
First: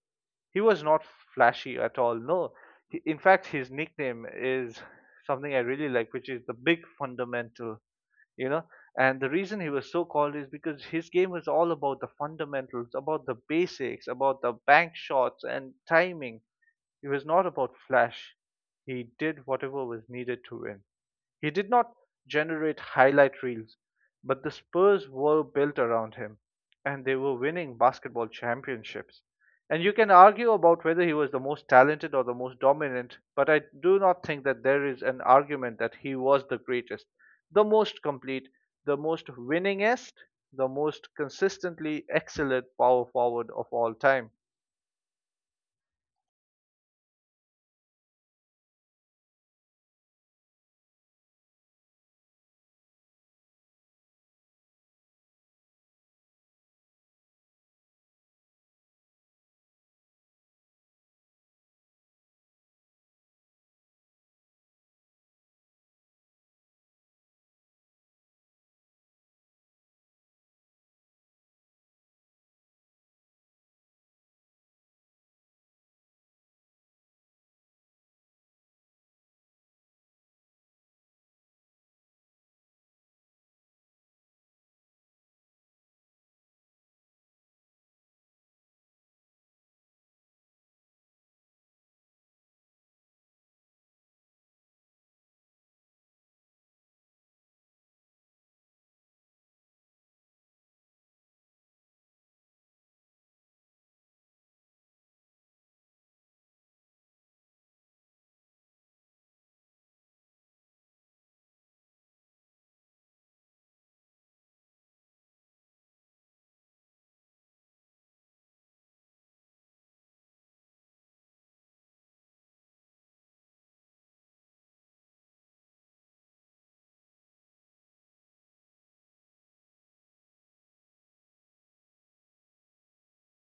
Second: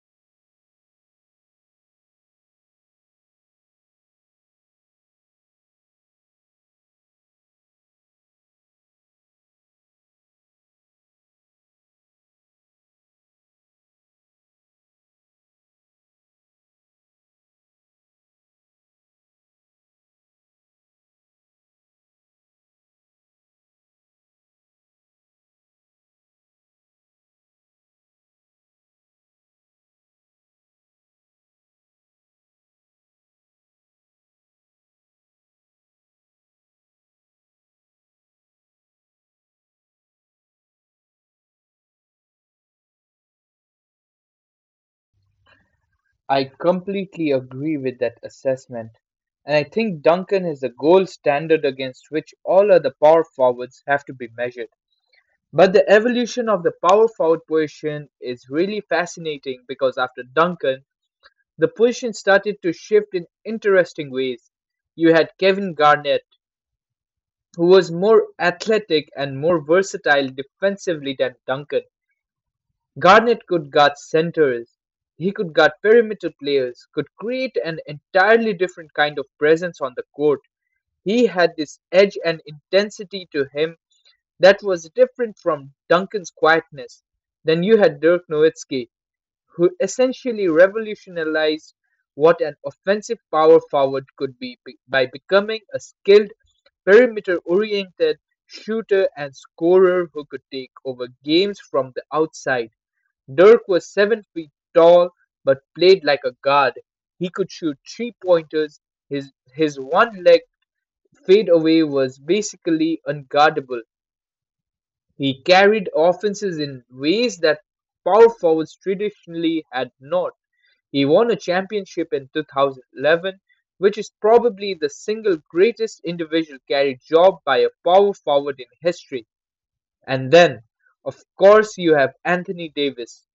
[SPEAKER 1] He was not flashy at all. No, in fact, his nickname is something I really like, which is the Big Fundamental. You know, and the reason he was so called is because his game was all about the fundamentals, about the basics, about the bank shots and timing. It was not about flash. He did whatever was needed to win. He did not generate highlight reels, but the Spurs were built around him and they were winning basketball championships. And you can argue about whether he was the most talented or the most dominant, but I do not think that there is an argument that he was the greatest, the most complete, the most winningest, the most consistently excellent power forward of all time.
[SPEAKER 2] I completely agree with that assessment. And I think Duncan is the gold standard against which all other power forwards have to be measured. But the evolution of the power forward position is really fascinating because after Duncan, the position started to shift in interesting ways. You had Kevin Garnett, who was more athletic and more versatile defensively than Duncan. Garnett could guard centers, he could guard perimeter players, could create an entirely different kind of presence on the court. He had this edge and intensity to him that was different from Duncan's quietness. Then you had Dirk Nowitzki, who essentially revolutionized what an offensive power forward could be, by becoming a skilled, perimeter oriented shooter and scorer who could take over games from the outside. Dirk was 7 feet tall but played like a guard. He could shoot three pointers. His one leg fadeaway was basically unguardable. He carried offenses in ways that power forwards traditionally had not. He won a championship in 2011, which is probably the single greatest individual carry job by a power forward in history. And then, of course, you have Anthony Davis,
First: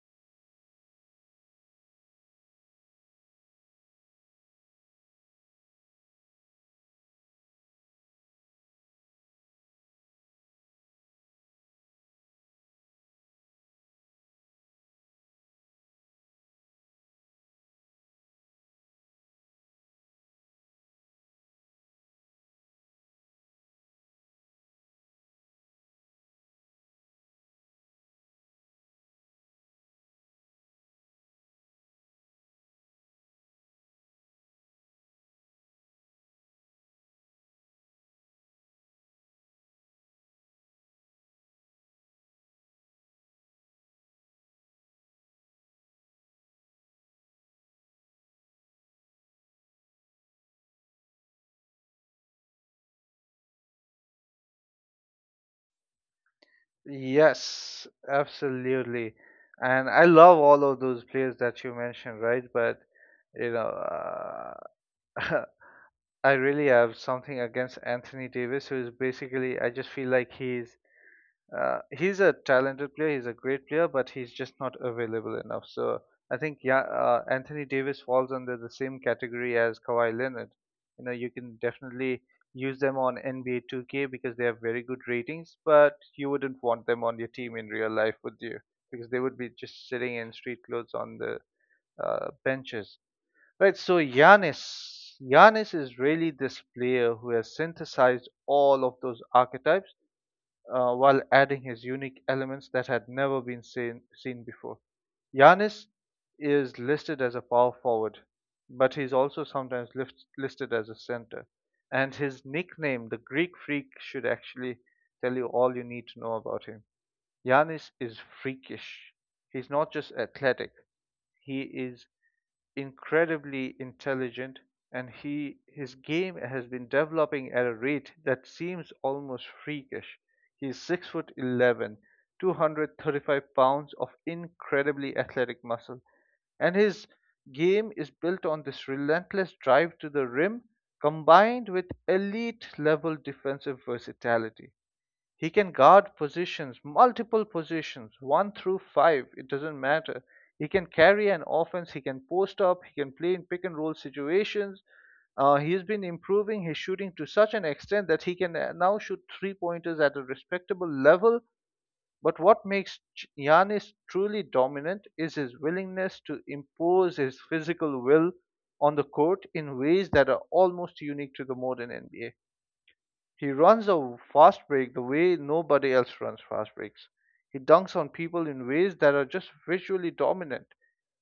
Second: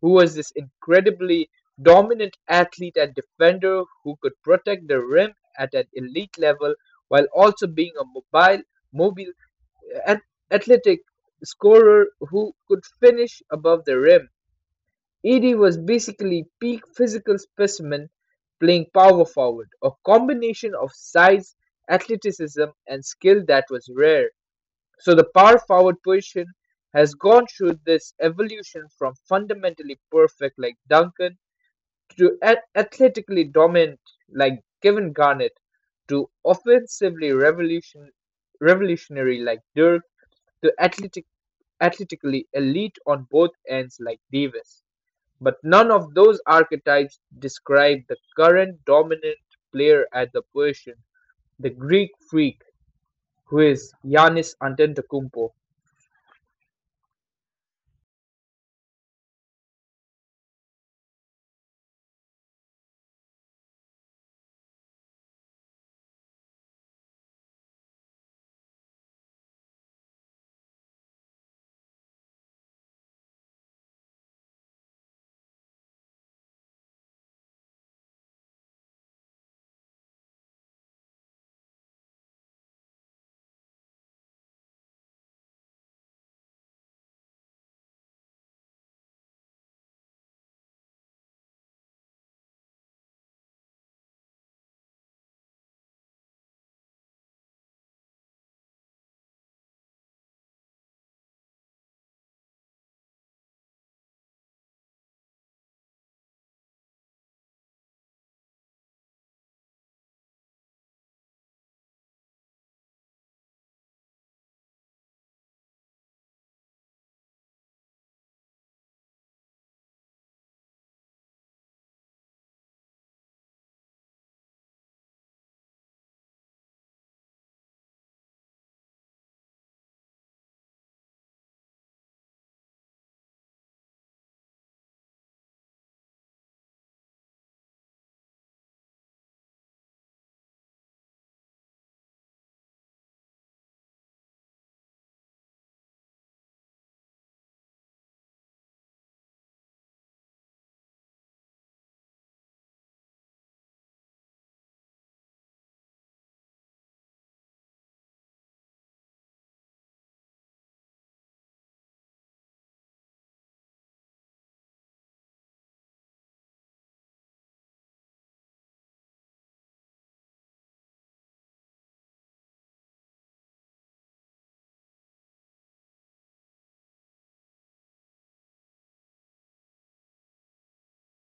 [SPEAKER 2] who was this incredibly dominant athlete and defender who could protect the rim at an elite level while also being a mobile, and athletic scorer who could finish above the rim. Edie was basically peak physical specimen playing power forward, a combination of size, athleticism and skill that was rare. So the power forward position has gone through this evolution from fundamentally perfect like Duncan to athletically dominant like Kevin Garnett, to offensively revolutionary like Dirk, to athletically elite on both ends like Davis. But none of those archetypes describe the current dominant player at the position, the Greek freak, who is Giannis Antetokounmpo.
[SPEAKER 1] Yes, absolutely. And I love all of those players that you mentioned, right? But you know, uh, I really have something against Anthony Davis, who is basically I just feel like he's a talented player. He's a great player, but he's just not available enough. So I think Anthony Davis falls under the same category as Kawhi Leonard. You can definitely use them on NBA 2K because they have very good ratings, but you wouldn't want them on your team in real life, would you? Because they would be just sitting in street clothes on the benches. Right. So Giannis is really this player who has synthesized all of those archetypes while adding his unique elements that had never been seen before. Yanis is listed as a power forward, but he's also sometimes listed as a center. And his nickname, the Greek Freak, should actually tell you all you need to know about him. Yanis is freakish. He's not just athletic, he is incredibly intelligent, and he his game has been developing at a rate that seems almost freakish. He's 6'11", 235 pounds of incredibly athletic muscle, and his game is built on this relentless drive to the rim combined with elite level defensive versatility. He can guard positions, multiple positions, one through five, it doesn't matter. He can carry an offense, he can post up, he can play in pick and roll situations. He's been improving his shooting to such an extent that he can now shoot three pointers at a respectable level. But what makes Giannis truly dominant is his willingness to impose his physical will on the court in ways that are almost unique to the modern NBA. He runs a fast break the way nobody else runs fast breaks. He dunks on people in ways that are just visually dominant.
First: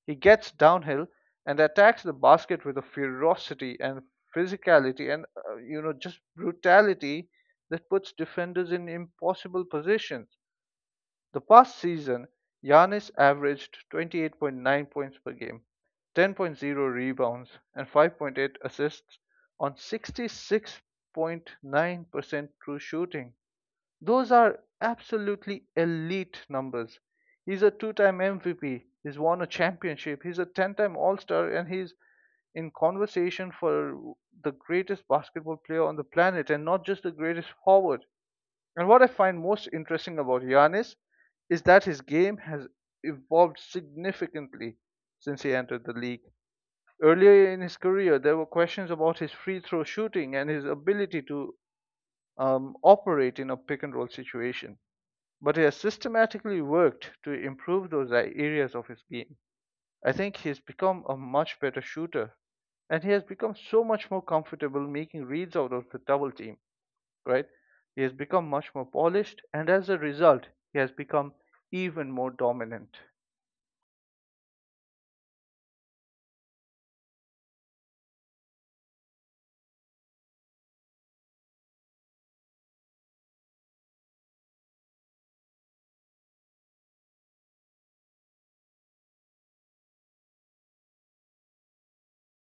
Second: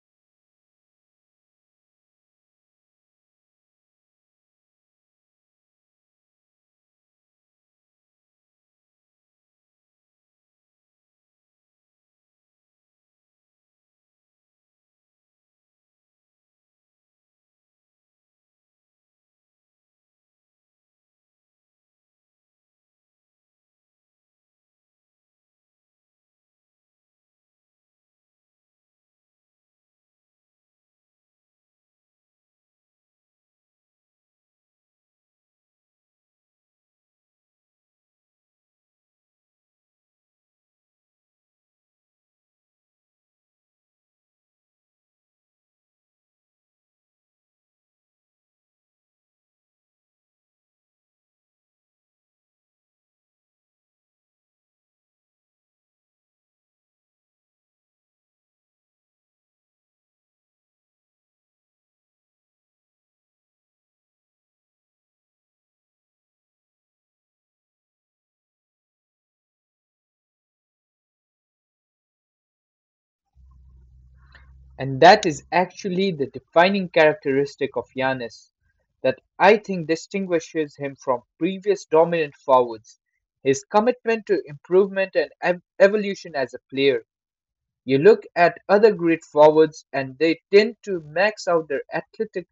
[SPEAKER 1] He gets downhill and attacks the basket with a ferocity and physicality and just brutality that puts defenders in impossible positions. The past season, Giannis averaged 28.9 points per game, 10.0 rebounds, and 5.8 assists on 66.9% true shooting. Those are absolutely elite numbers. He's a two time MVP, he's won a championship, he's a 10 time All Star, and he's in conversation for the greatest basketball player on the planet and not just the greatest forward. And what I find most interesting about Giannis is that his game has evolved significantly since he entered the league. Earlier in his career, there were questions about his free throw shooting and his ability to operate in a pick and roll situation. But he has systematically worked to improve those areas of his game. I think he's become a much better shooter, and he has become so much more comfortable making reads out of the double team, right? He has become much more polished, and as a result, he has become even more dominant.
[SPEAKER 2] And that is actually the defining characteristic of Giannis that I think distinguishes him from previous dominant forwards. His commitment to improvement and evolution as a player. You look at other great forwards and they tend to max out their athletic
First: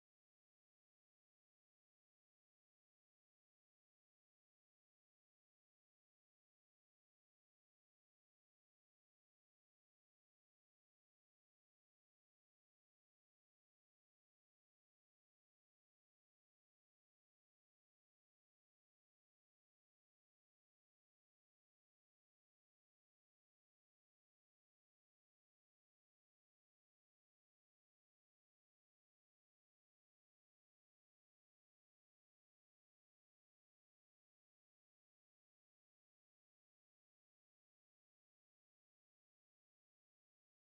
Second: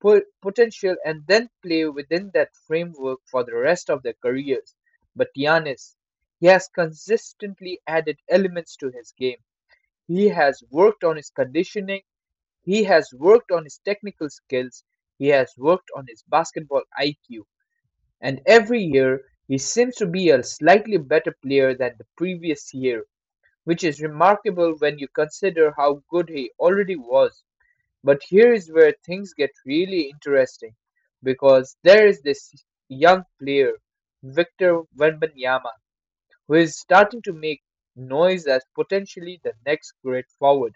[SPEAKER 2] potential and then play within that framework for the rest of their careers. But Giannis, he has consistently added elements to his game. He has worked on his conditioning, he has worked on his technical skills, he has worked on his basketball IQ, and every year he seems to be a slightly better player than the previous year, which is remarkable when you consider how good he already was. But here is where things get really interesting because there is this young player, Victor Wembanyama, who is starting to make noise as potentially the next great forward.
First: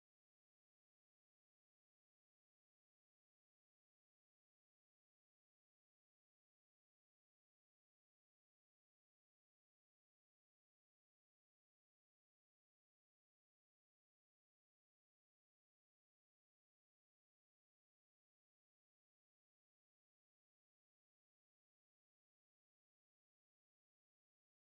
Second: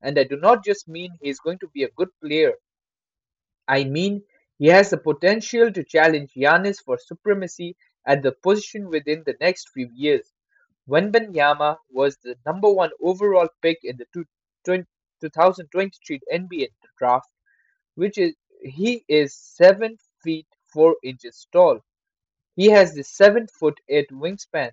[SPEAKER 2] And I do not just mean he is going to be a good player, I mean he has the potential to challenge Giannis for supremacy at the position within the next few years. Wembanyama was the number one overall pick in the 2023 NBA draft. Which is he is 7 feet 4 inches tall. He has the 7 foot 8 wingspan.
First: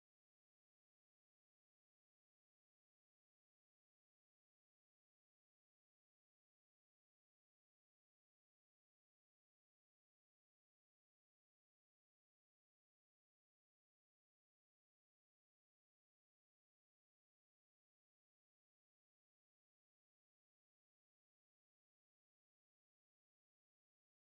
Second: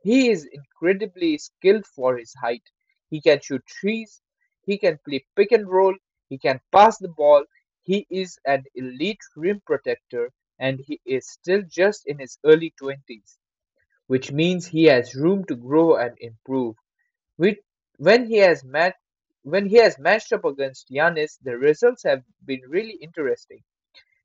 [SPEAKER 2] He is incredibly skilled for his height. He can shoot trees, he can play pick and roll, he can pass the ball. He is an elite rim protector and he is still just in his early 20s, which means he has room to grow and improve. Which, when he has matched when he has matched up against Giannis, the results have been really interesting.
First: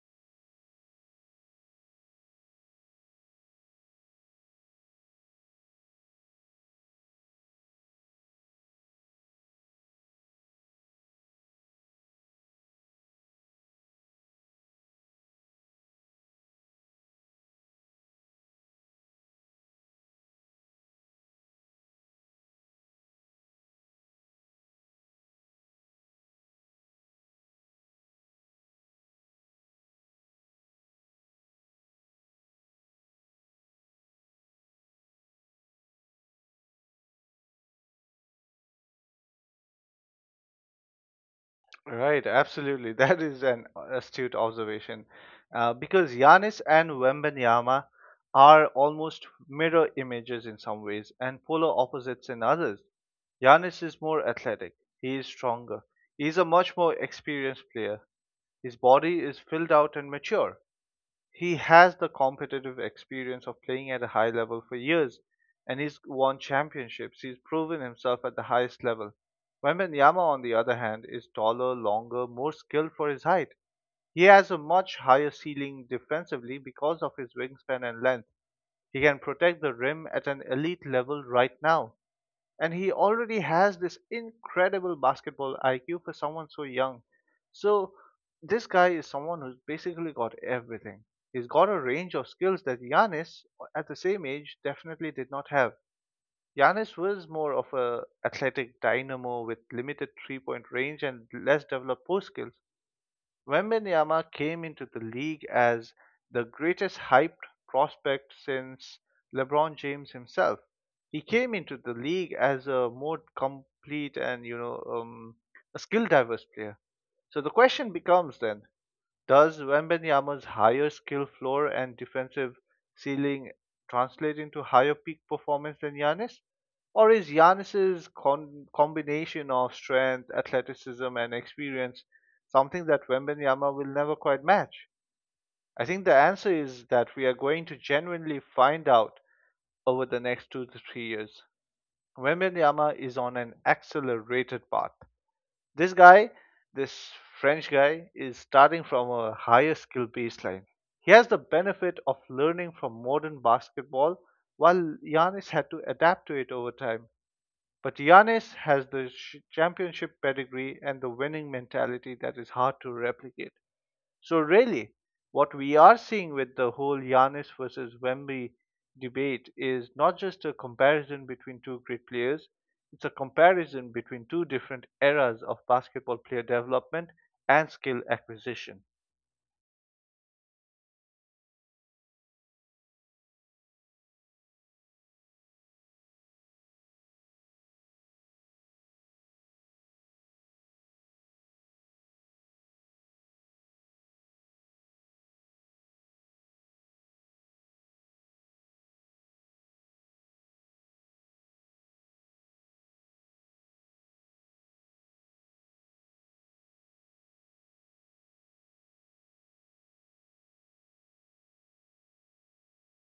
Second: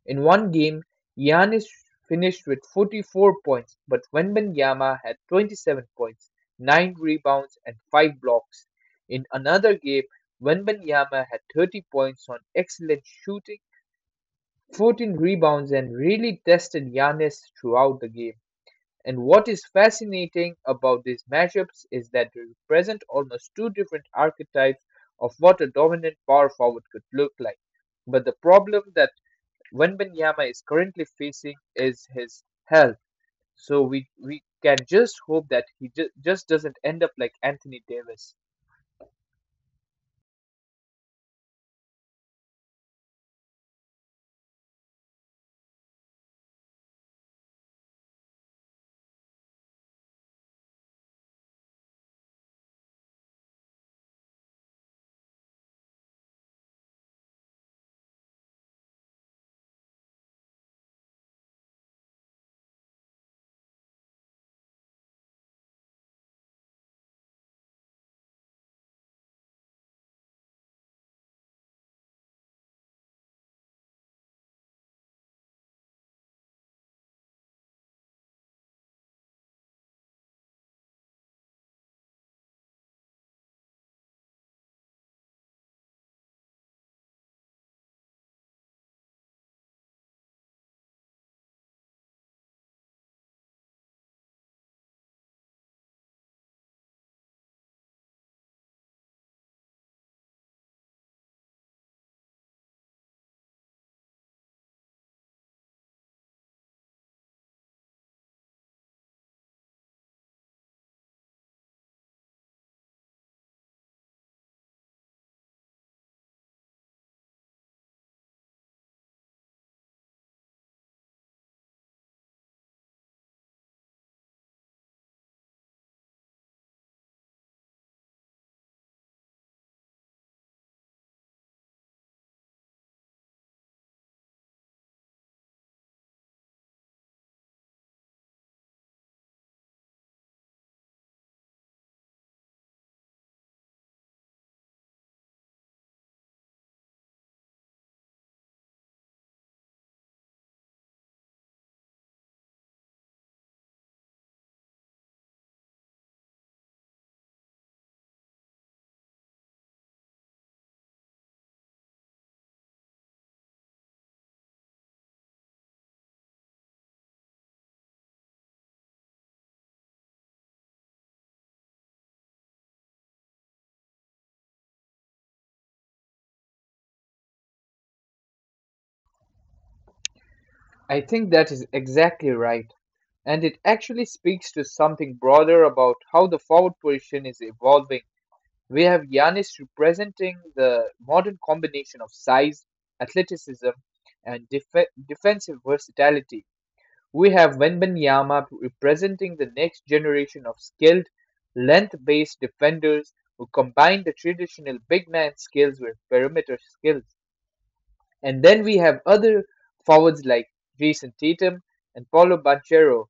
[SPEAKER 2] In one game, Giannis finished with 44 points, but Wembanyama had 27 points, nine rebounds, and five blocks. In another game, Wembanyama had 30 points on excellent shooting, 14 rebounds, and really tested Giannis throughout the game. And what is fascinating about these matchups is that they represent almost two different archetypes of what a dominant power forward could look like. But the problem that Wembanyama is currently facing is his health. So we can just hope that he just doesn't end up like Anthony Davis.
[SPEAKER 1] Right, absolutely. That is an astute observation. Because Giannis and Wembanyama are almost mirror images in some ways and polar opposites in others. Giannis is more athletic, he is stronger, he is a much more experienced player. His body is filled out and mature. He has the competitive experience of playing at a high level for years, and he's won championships. He's proven himself at the highest level. Wembanyama, on the other hand, is taller, longer, more skilled for his height. He has a much higher ceiling defensively because of his wingspan and length. He can protect the rim at an elite level right now, and he already has this incredible basketball IQ for someone so young. So this guy is someone who's basically got everything. He's got a range of skills that Giannis at the same age definitely did not have. Giannis was more of a athletic dynamo with limited three-point range and less developed post skills. Wembenyama came into the league as the greatest hyped prospect since LeBron James himself. He came into the league as a more complete and a skill diverse player. So the question becomes then, does Wembanyama's higher skill floor and defensive ceiling translate into higher peak performance than Giannis? Or is Giannis's combination of strength, athleticism, and experience something that Wembanyama will never quite match? I think the answer is that we are going to genuinely find out over the next 2 to 3 years. Wembanyama is on an accelerated path. This guy, this French guy, is starting from a higher skill baseline. He has the benefit of learning from modern basketball, while Giannis had to adapt to it over time. But Giannis has the championship pedigree and the winning mentality that is hard to replicate. So really, what we are seeing with the whole Giannis versus Wemby debate is not just a comparison between two great players, it's a comparison between two different eras of basketball player development and skill acquisition.
[SPEAKER 2] I think that is exactly right. And it actually speaks to something broader about how the forward position is evolving. We have Giannis representing the modern combination of size, athleticism, and defensive versatility. We have Wembanyama representing the next generation of skilled, length-based defenders who combine the traditional big man skills with perimeter skills. And then we have other forwards like Jason Tatum and Paolo Banchero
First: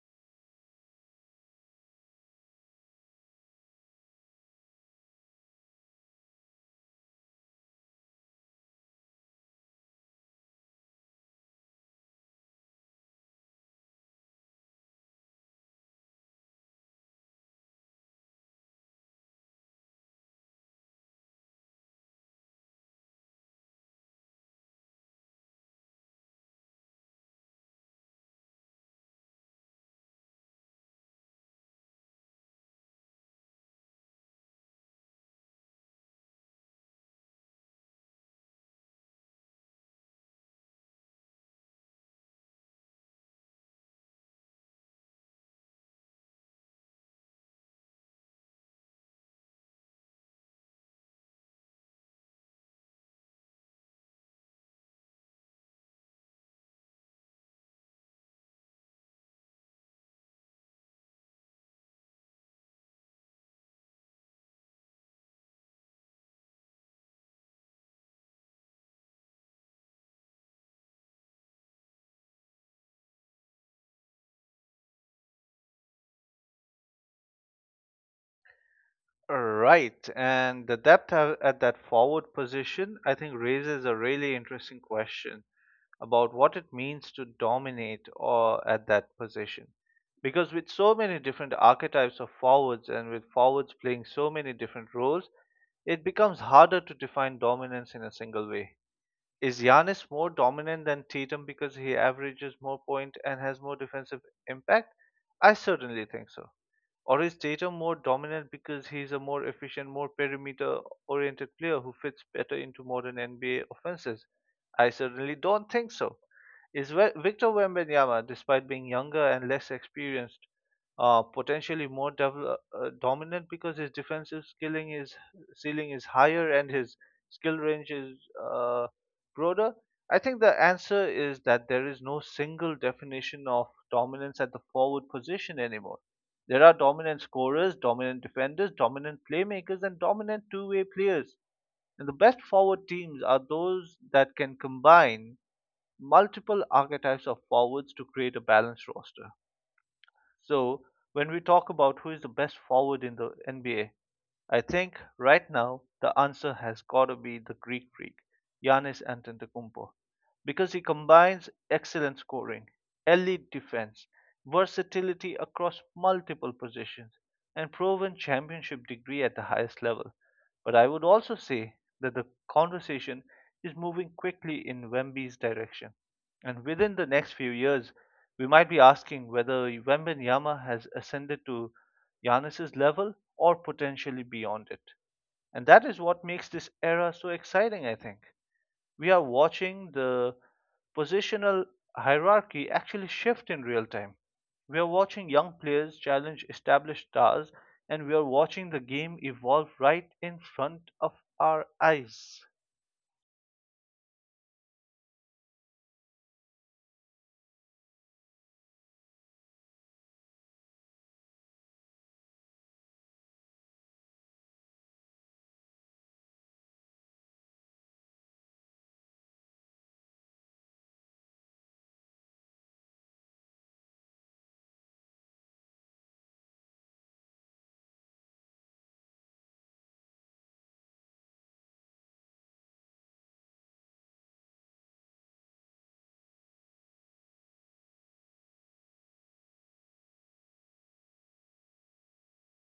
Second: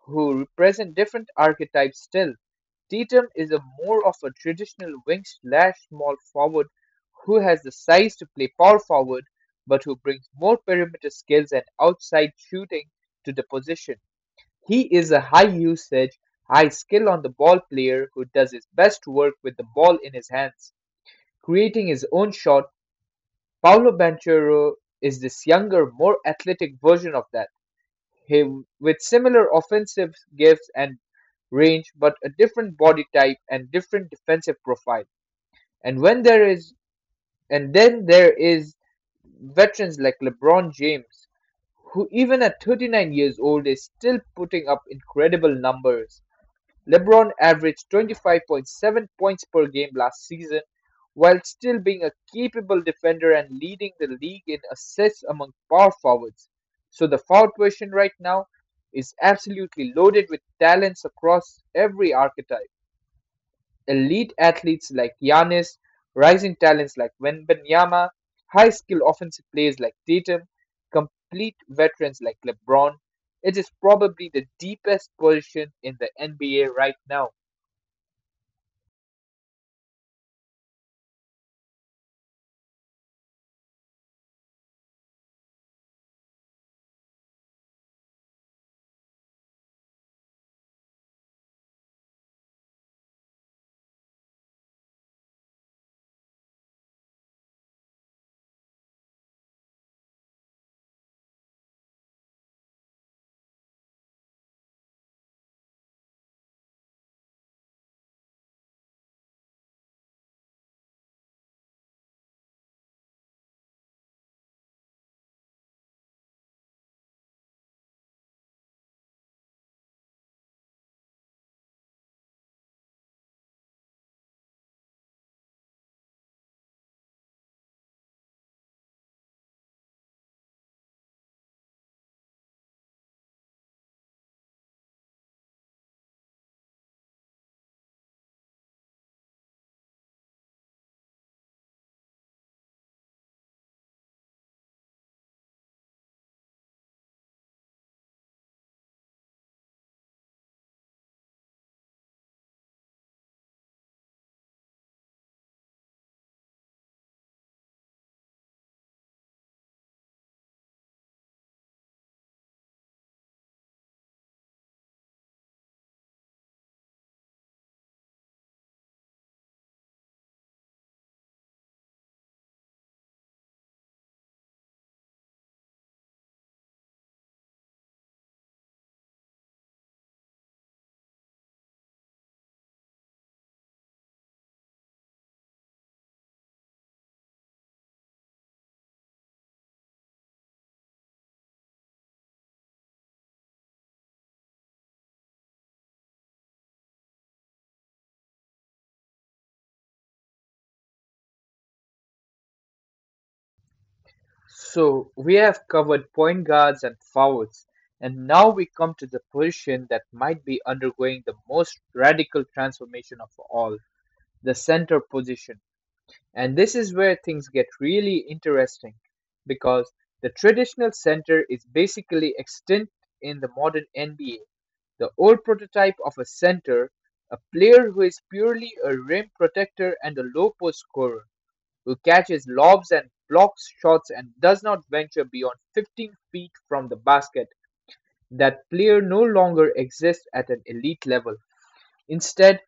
[SPEAKER 2] who represent different archetypes still. Tatum is a more of a traditional wing slash small forward who has the size to play power forward, but who brings more perimeter skills and outside shooting to the position. He is a high usage, high skill on the ball player who does his best work with the ball in his hands, creating his own shot. Paulo Banchero is this younger, more athletic version of that. He with similar offensive gifts and range, but a different body type and different defensive profile. And when there is and then there is veterans like LeBron James, who even at 39 years old is still putting up incredible numbers. LeBron averaged 25.7 points per game last season while still being a capable defender and leading the league in assists among power forwards. So the foul question right now is absolutely loaded with talents across every archetype. Elite athletes like Giannis, rising talents like Wembanyama, high skill offensive players like Tatum, complete veterans like LeBron. It is probably the deepest position in the NBA right now.
[SPEAKER 1] Right, and the depth at that forward position, I think, raises a really interesting question about what it means to dominate or at that position. Because with so many different archetypes of forwards and with forwards playing so many different roles, it becomes harder to define dominance in a single way. Is Giannis more dominant than Tatum because he averages more points and has more defensive impact? I certainly think so. Or is Tatum more dominant because he's a more efficient, more perimeter-oriented player who fits better into modern NBA offenses? I certainly don't think so. Is Victor Wembanyama, despite being younger and less experienced, potentially dominant because his defensive skilling is ceiling is higher and his skill range is, uh, broader? I think the answer is that there is no single definition of dominance at the forward position anymore. There are dominant scorers, dominant defenders, dominant playmakers, and dominant two-way players. And the best forward teams are those that can combine multiple archetypes of forwards to create a balanced roster. So, when we talk about who is the best forward in the NBA, I think right now the answer has got to be the Greek freak, Giannis Antetokounmpo, because he combines excellent scoring, elite defense, versatility across multiple positions, and proven championship degree at the highest level. But I would also say that the conversation is moving quickly in Wemby's direction. And within the next few years, we might be asking whether Wembenyama has ascended to Giannis's level or potentially beyond it. And that is what makes this era so exciting, I think. We are watching the positional hierarchy actually shift in real time. We are watching young players challenge established stars, and we are watching the game evolve right in front of our eyes.
[SPEAKER 2] So we have covered point guards and forwards, and now we come to the position that might be undergoing the most radical transformation of all: the center position. And this is where things get really interesting because the traditional center is basically extinct in the modern NBA. The old prototype of a center, a player who is purely a rim protector and a low post scorer who catches lobs and blocks shots and does not venture beyond 15 feet from the basket. That player no longer exists at an elite level. Instead,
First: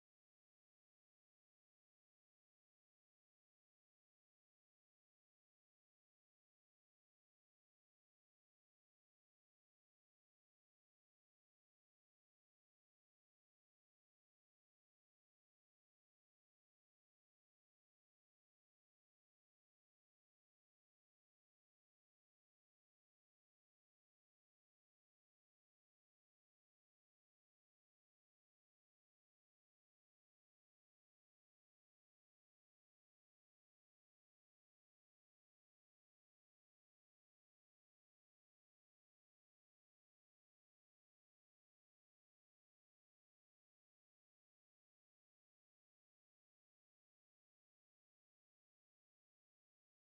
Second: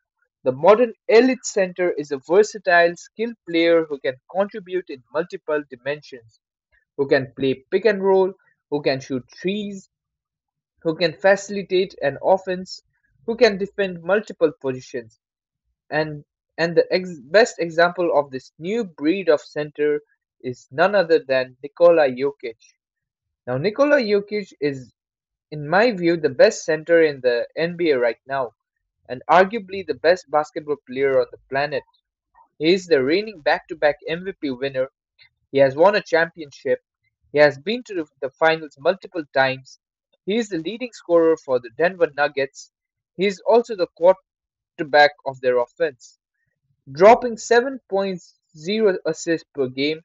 [SPEAKER 2] the modern elite center is a versatile, skilled player who can contribute in multiple dimensions, who can play pick and roll, who can shoot threes, who can facilitate an offense, who can defend multiple positions. And and the best example of this new breed of center is none other than Nikola Jokic. Now Nikola Jokic is, in my view, the best center in the NBA right now and arguably the best basketball player on the planet. He is the reigning back-to-back MVP winner. He has won a championship. He has been to the finals multiple times. He is the leading scorer for the Denver Nuggets. He is also the quarterback of their offense. Dropping seven point zero assists per game,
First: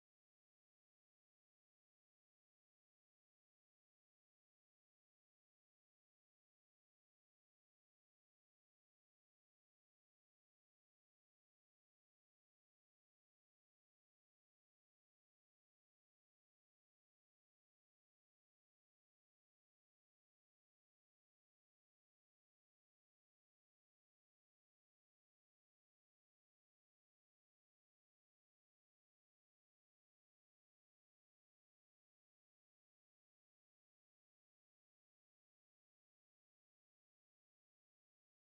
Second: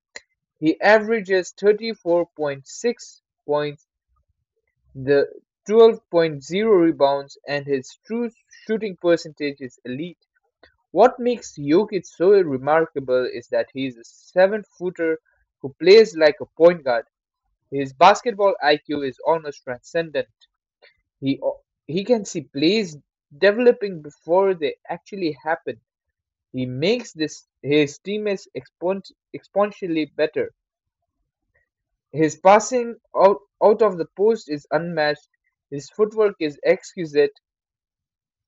[SPEAKER 2] he averages 34.6 points, the twelve point zero rebounds, and his true shooting percentage is elite. What makes Jokic so remarkable is that he is a 7 footer who plays like a point guard. His basketball IQ is almost transcendent. He he can see plays developing before they actually happen. He makes this his teammates exponentially better. His passing out of the post is unmatched. His footwork is exquisite.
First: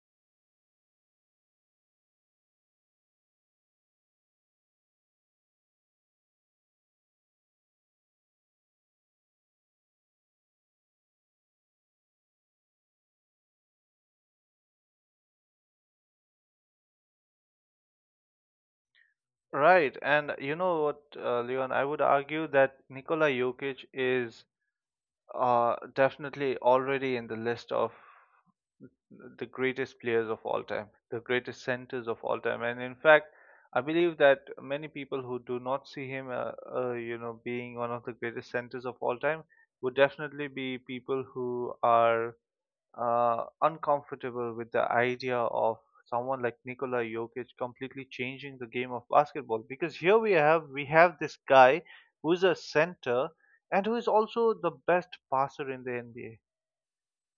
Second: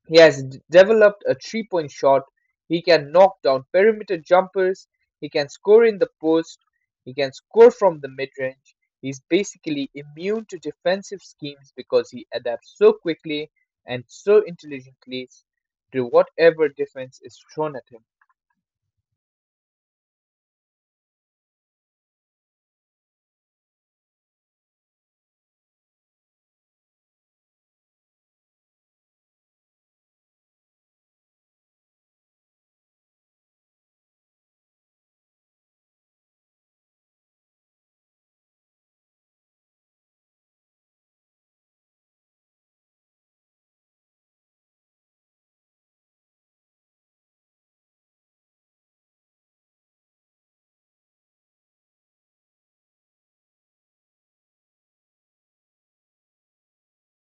[SPEAKER 2] He has developed a 3-point shot. He can knock down perimeter jumpers. He can score in the post. He can score from the mid range. He's basically immune to defensive schemes because he adapts so quickly and so intelligently to whatever defense is thrown at him.
[SPEAKER 1] Right, and you know what, Leon, I would argue that Nikola Jokic is, definitely already in the list of the greatest players of all time, the greatest centers of all time. And in fact, I believe that many people who do not see him, being one of the greatest centers of all time, would definitely be people who are uncomfortable with the idea of someone like Nikola Jokic completely changing the game of basketball. Because here we have this guy who's a center and who is also the best passer in the NBA,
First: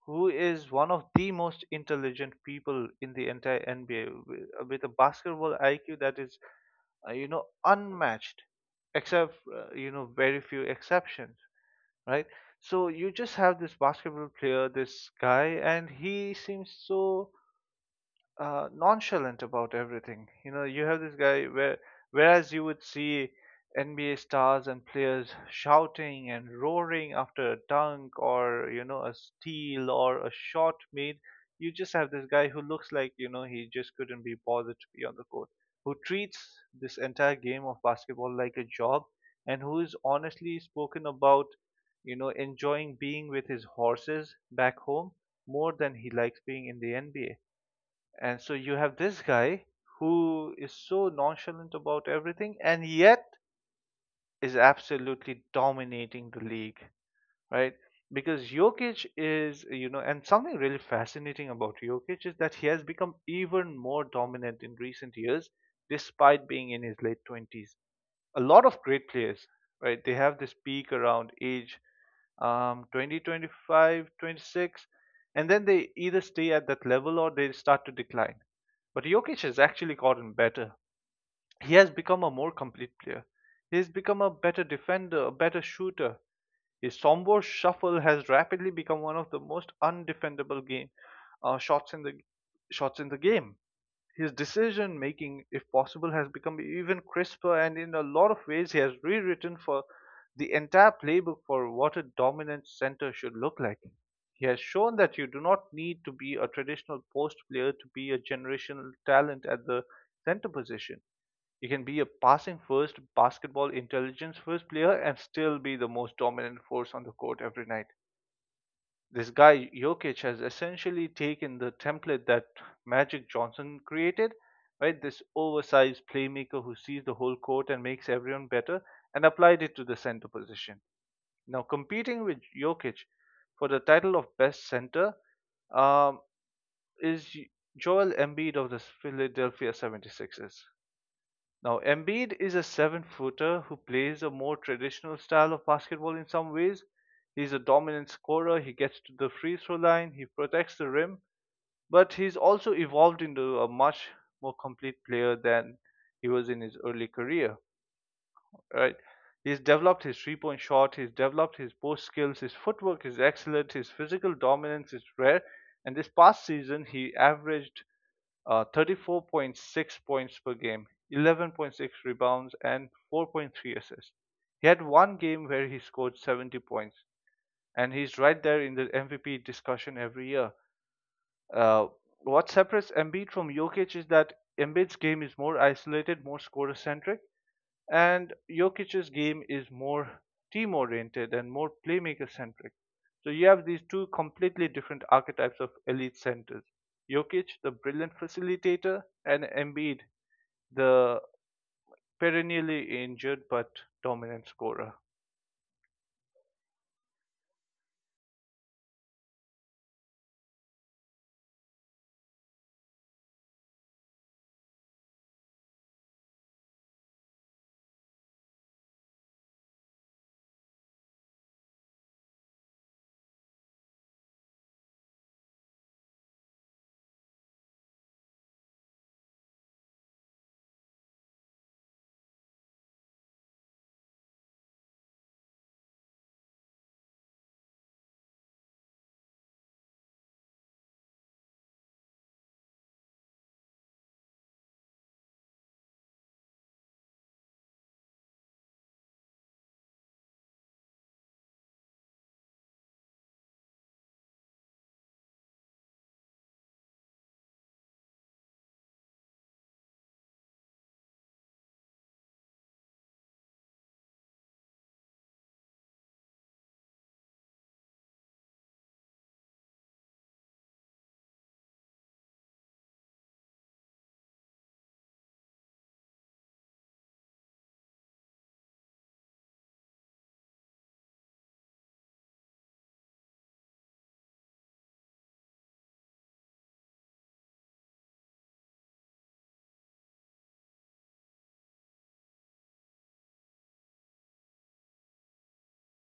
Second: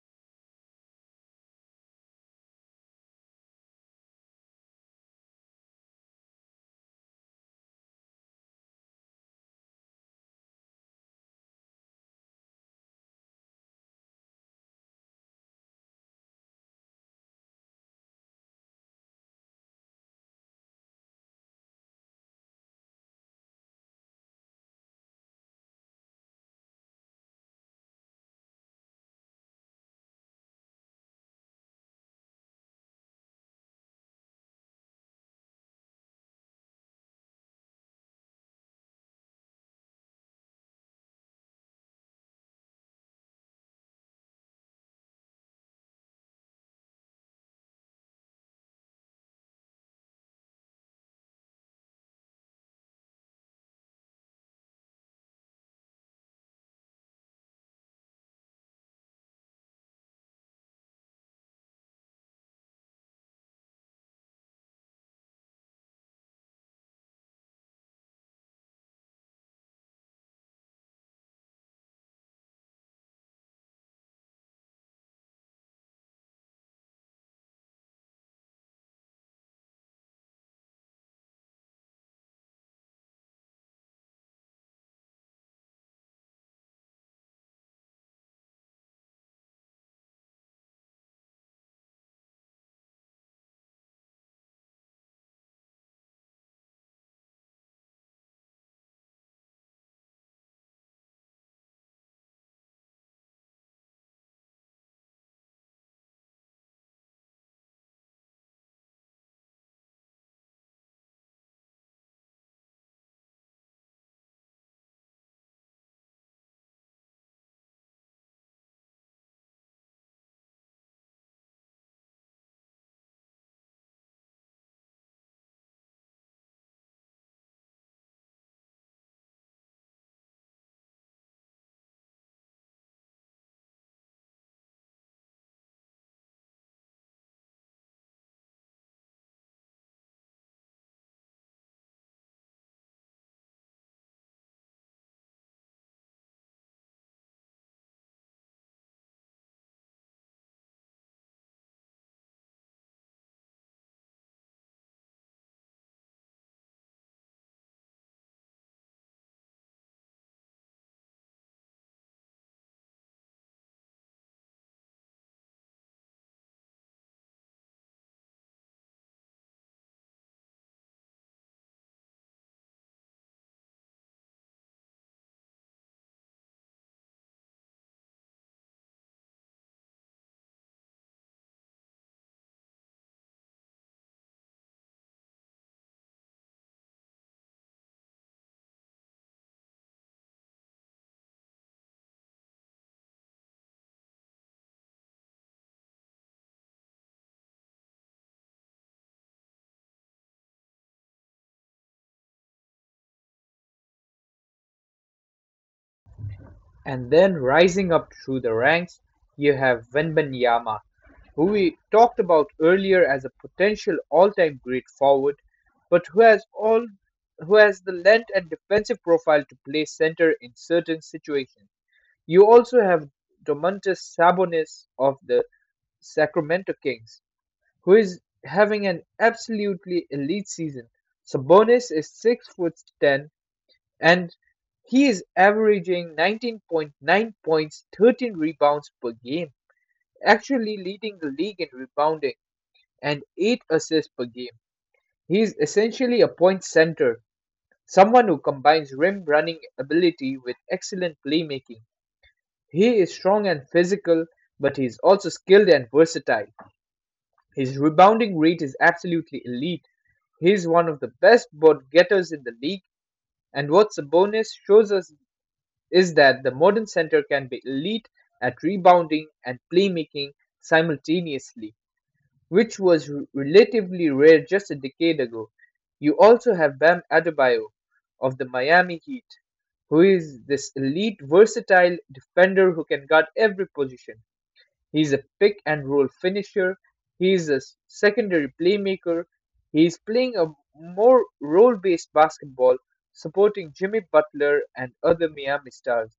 [SPEAKER 1] who is one of the most intelligent people in the entire NBA with a basketball IQ that is, unmatched, except, very few exceptions, right? So you just have this basketball player, this guy, and he seems so nonchalant about everything. You have this guy where, whereas you would see NBA stars and players shouting and roaring after a dunk or, a steal or a shot made, you just have this guy who looks like, he just couldn't be bothered to be on the court, who treats this entire game of basketball like a job and who is honestly spoken about, enjoying being with his horses back home more than he likes being in the NBA. And so you have this guy who is so nonchalant about everything and yet is absolutely dominating the league, right? Because Jokic is, and something really fascinating about Jokic is that he has become even more dominant in recent years despite being in his late 20s. A lot of great players, right? They have this peak around age 20, 25, 26, and then they either stay at that level or they start to decline, but Jokic has actually gotten better. He has become a more complete player. He has become a better defender, a better shooter. His Sombor shuffle has rapidly become one of the most undefendable game uh, shots in the shots in the game. His decision making, if possible, has become even crisper, and in a lot of ways, he has rewritten for the entire playbook for what a dominant center should look like. He has shown that you do not need to be a traditional post player to be a generational talent at the center position. You can be a passing first, basketball intelligence first player and still be the most dominant force on the court every night. This guy Jokic has essentially taken the template that Magic Johnson created, right? This oversized playmaker who sees the whole court and makes everyone better, and applied it to the center position. Now, competing with Jokic for the title of best center, um, is Joel Embiid of the Philadelphia 76ers. Now, Embiid is a seven footer who plays a more traditional style of basketball in some ways. He's a dominant scorer, he gets to the free throw line, he protects the rim, but he's also evolved into a much more complete player than he was in his early career, right? He's developed his three point shot, he's developed his post skills, his footwork is excellent, his physical dominance is rare, and this past season he averaged 34.6 points per game, 11.6 rebounds, and 4.3 assists. He had one game where he scored 70 points, and he's right there in the MVP discussion every year. Uh, what separates Embiid from Jokic is that Embiid's game is more isolated, more scorer centric, and Jokic's game is more team oriented and more playmaker centric. So you have these two completely different archetypes of elite centers. Jokic, the brilliant facilitator, and Embiid, the perennially injured but dominant scorer.
[SPEAKER 2] And then rising up through the ranks, you have Wembanyama, who we talked about earlier as a potential all-time great forward, but who has all who has the length and defensive profile to play center in certain situations. You also have Domantas Sabonis of the Sacramento Kings, who is having an absolutely elite season. Sabonis is 6 foot 10 and he is averaging 19.9 points, 13 rebounds per game, actually leading the league in rebounding and 8 assists per game. He is essentially a point center, someone who combines rim running ability with excellent playmaking. He is strong and physical, but he is also skilled and versatile. His rebounding rate is absolutely elite. He is one of the best board getters in the league, and what Sabonis shows us is that the modern center can be elite at rebounding and playmaking simultaneously, which was relatively rare just a decade ago. You also have Bam Adebayo of the Miami Heat, who is this elite, versatile defender who can guard every position. He's a pick and roll finisher, he's a secondary playmaker, he's playing a more role based basketball, supporting Jimmy Butler and other Miami stars,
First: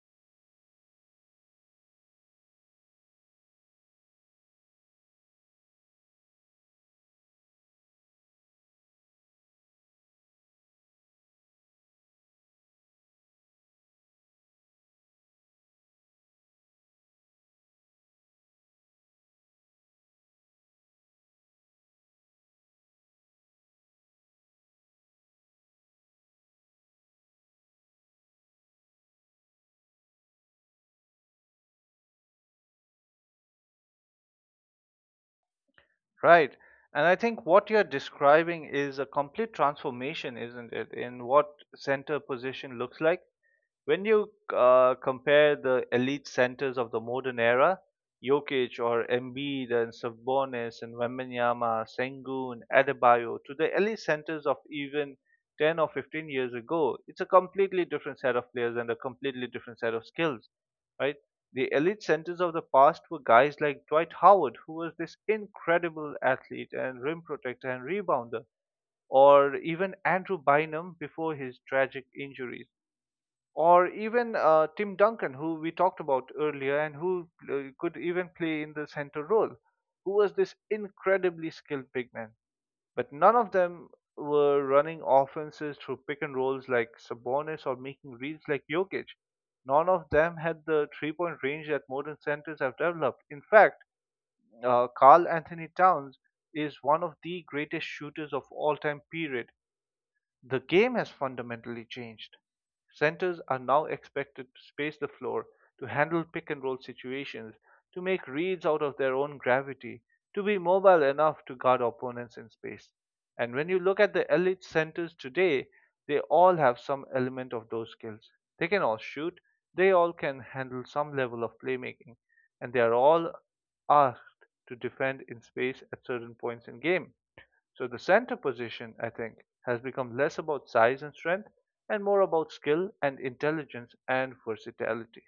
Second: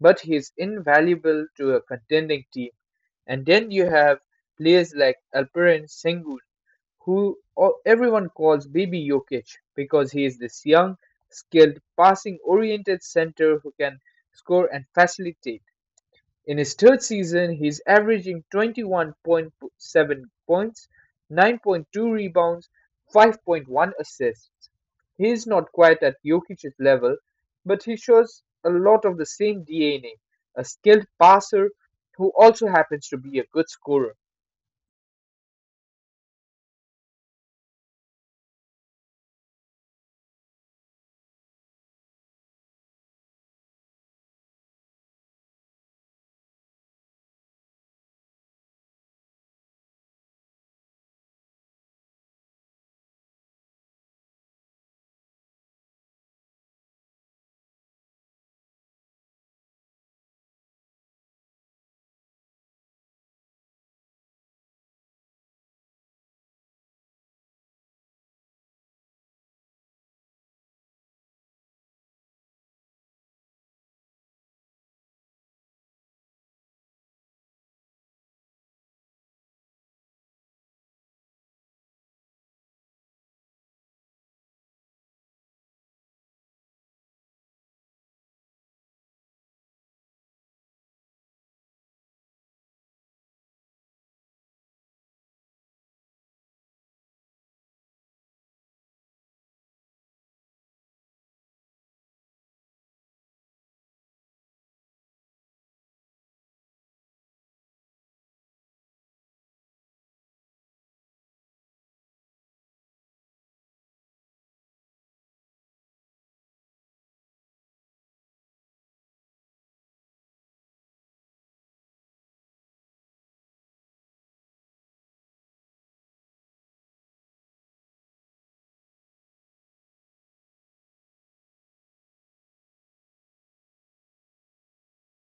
[SPEAKER 2] but he's invaluable to a contending team. And then you have players like Alperen Sengun, who everyone calls Baby Jokic because he is this young, skilled, passing oriented center who can score and facilitate. In his third season, he's averaging 21.7 points, 9.2 rebounds, 5.1 assists. He is not quite at Jokic's level, but he shows a lot of the same DNA, a skilled passer who also happens to be a good scorer.
[SPEAKER 1] Right. And I think what you're describing is a complete transformation, isn't it, in what center position looks like? When you compare the elite centers of the modern era, Jokic or Embiid and Sabonis and Wembanyama, Sengun, Adebayo, to the elite centers of even 10 or 15 years ago, it's a completely different set of players and a completely different set of skills, right? The elite centers of the past were guys like Dwight Howard, who was this incredible athlete and rim protector and rebounder, or even Andrew Bynum before his tragic injuries, or even Tim Duncan, who we talked about earlier and who could even play in the center role, who was this incredibly skilled big man. But none of them were running offenses through pick and rolls like Sabonis or making reads like Jokic. None of them had the 3 point range that modern centers have developed. In fact, Carl Anthony Towns is one of the greatest shooters of all time, period. The game has fundamentally changed. Centers are now expected to space the floor, to handle pick and roll situations, to make reads out of their own gravity, to be mobile enough to guard opponents in space. And when you look at the elite centers today, they all have some element of those skills. They can all shoot, they all can handle some level of playmaking, and they are all asked to defend in space at certain points in game. So the center position, I think, has become less about size and strength and more about skill and intelligence and versatility.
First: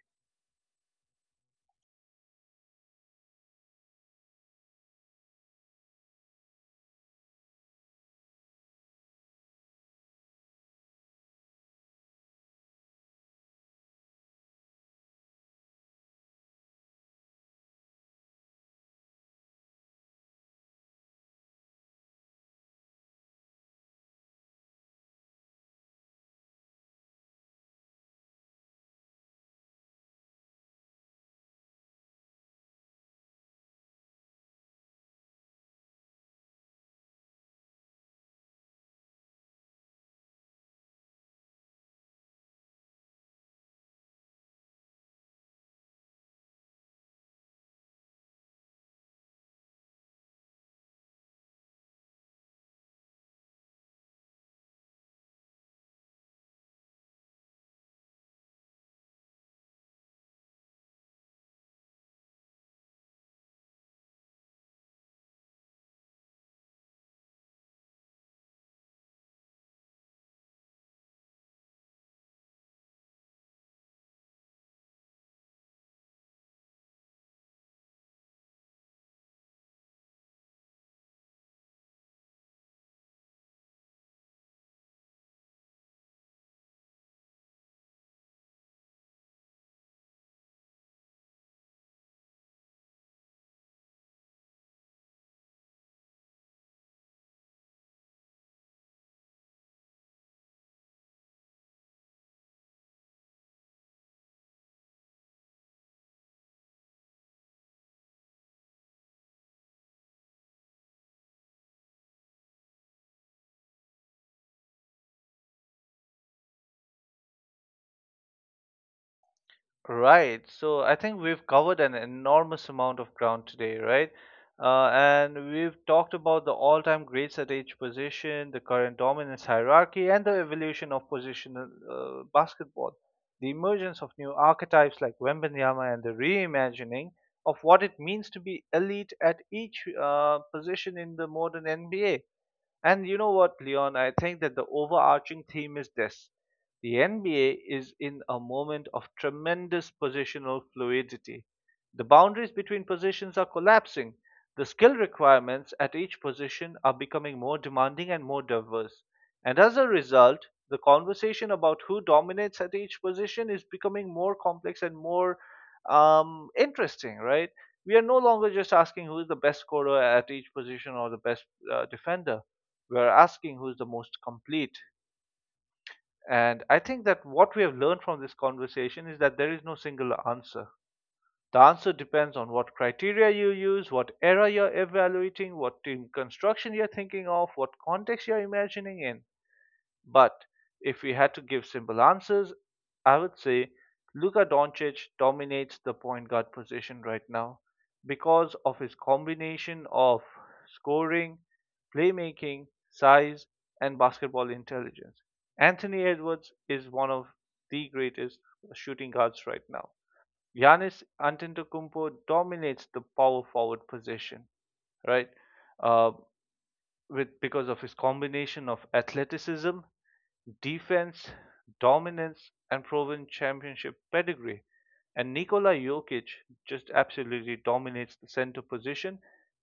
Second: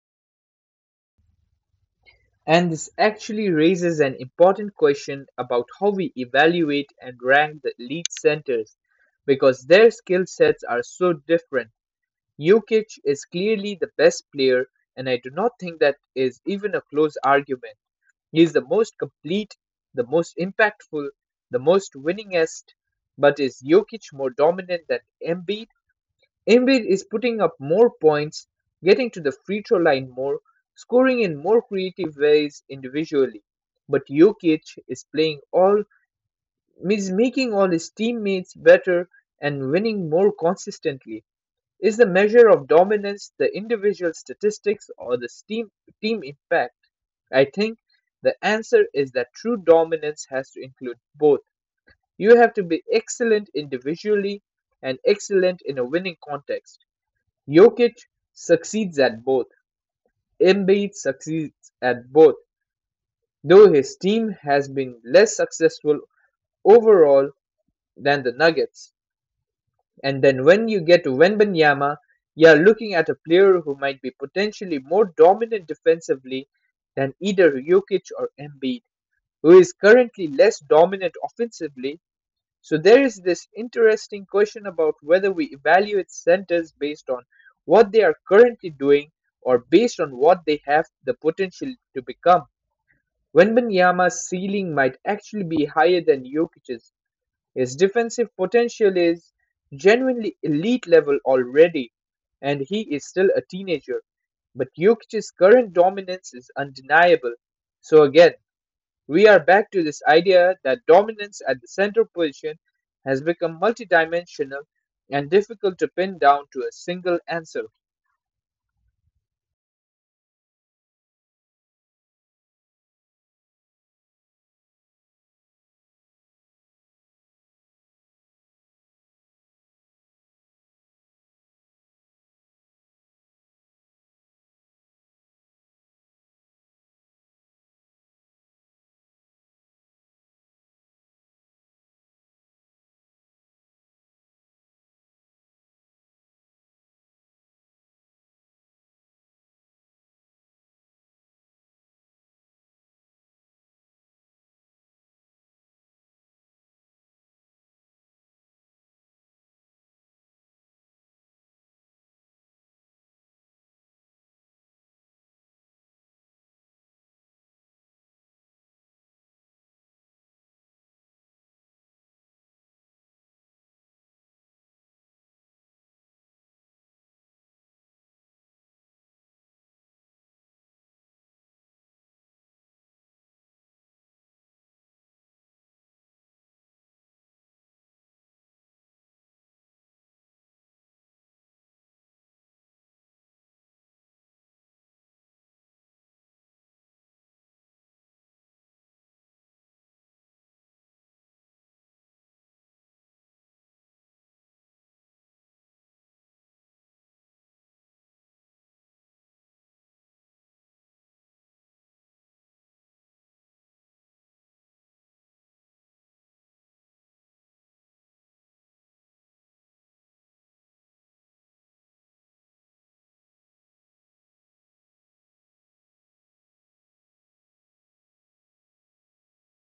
[SPEAKER 2] And this actually raises an important question about how we evaluate and rank the elite centers because their skill sets are so different. Jokic is clearly the best player, and I do not think that is even a close argument. He is the most complete, the most impactful, the most winningest. But is Jokic more dominant than Embiid? Embiid is putting up more points, getting to the free throw line more, scoring in more creative ways individually. But Jokic is is making all his teammates better and winning more consistently. Is the measure of dominance the individual statistics or the team impact? I think the answer is that true dominance has to include both. You have to be excellent individually and excellent in a winning context. Jokic succeeds at both. Embiid succeeds at both, though his team has been less successful overall than the Nuggets. And then when you get to Wembanyama, you're looking at a player who might be potentially more dominant defensively than either Jokic or Embiid, who is currently less dominant offensively. So there is this interesting question about whether we evaluate centers based on what they are currently doing or based on what they have the potential to become. Wembanyama's ceiling might actually be higher than Jokic's. His defensive potential is genuinely elite level already, and he is still a teenager. But Jokic's current dominance is undeniable. So again, we are back to this idea that dominance at the center position has become multidimensional and difficult to pin down to a single answer.
[SPEAKER 1] Right. So I think we've covered an enormous amount of ground today, right? And we've talked about the all time greats at each position, the current dominance hierarchy, and the evolution of positional basketball, the emergence of new archetypes like Wembenyama, and the reimagining of what it means to be elite at each position in the modern NBA. And you know what, Leon? I think that the overarching theme is this: the NBA is in a moment of tremendous positional fluidity. The boundaries between positions are collapsing. The skill requirements at each position are becoming more demanding and more diverse. And as a result, the conversation about who dominates at each position is becoming more complex and more interesting, right? We are no longer just asking who is the best scorer at each position or the best defender, we are asking who's the most complete. And I think that what we have learned from this conversation is that there is no single answer. The answer depends on what criteria you use, what era you're evaluating, what team construction you're thinking of, what context you're imagining in. But if we had to give simple answers, I would say Luka Doncic dominates the point guard position right now because of his combination of scoring, playmaking, size, and basketball intelligence. Anthony Edwards is one of the greatest shooting guards right now. Giannis Antetokounmpo dominates the power forward position, right? Uh, with Because of his combination of athleticism, defense, dominance, and proven championship pedigree. And Nikola Jokic just absolutely dominates the center position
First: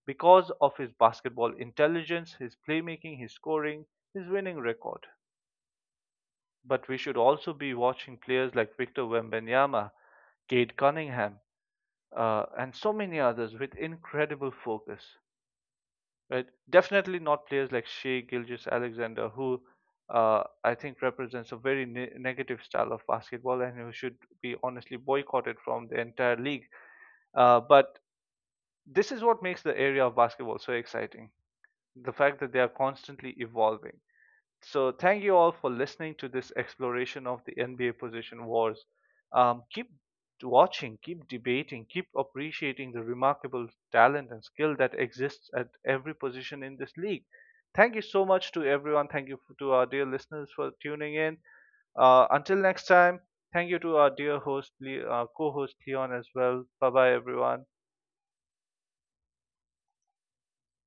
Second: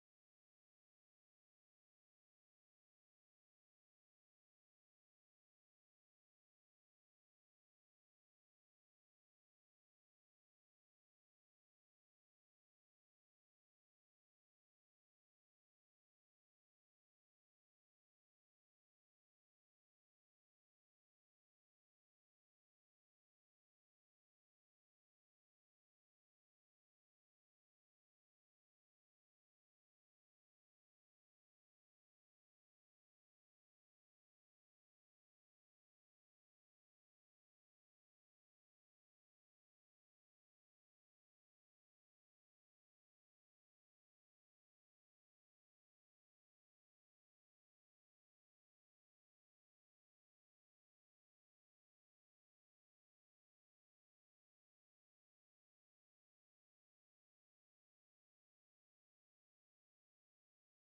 [SPEAKER 1] because of his basketball intelligence, his playmaking, his scoring, his winning record. But we should also be watching players like Victor Wembanyama, Cade Cunningham, and so many others with incredible focus, right? Definitely not players like Shea Gilgis Alexander, who I think represents a very negative style of basketball and who should be honestly boycotted from the entire league. But this is what makes the area of basketball so exciting, the fact that they are constantly evolving. So thank you all for listening to this exploration of the NBA position wars. Keep watching, keep debating, keep appreciating the remarkable talent and skill that exists at every position in this league. Thank you so much to everyone. Thank you to our dear listeners for tuning in. Until next time, thank you to our dear host, co-host Leon as well. Bye bye, everyone.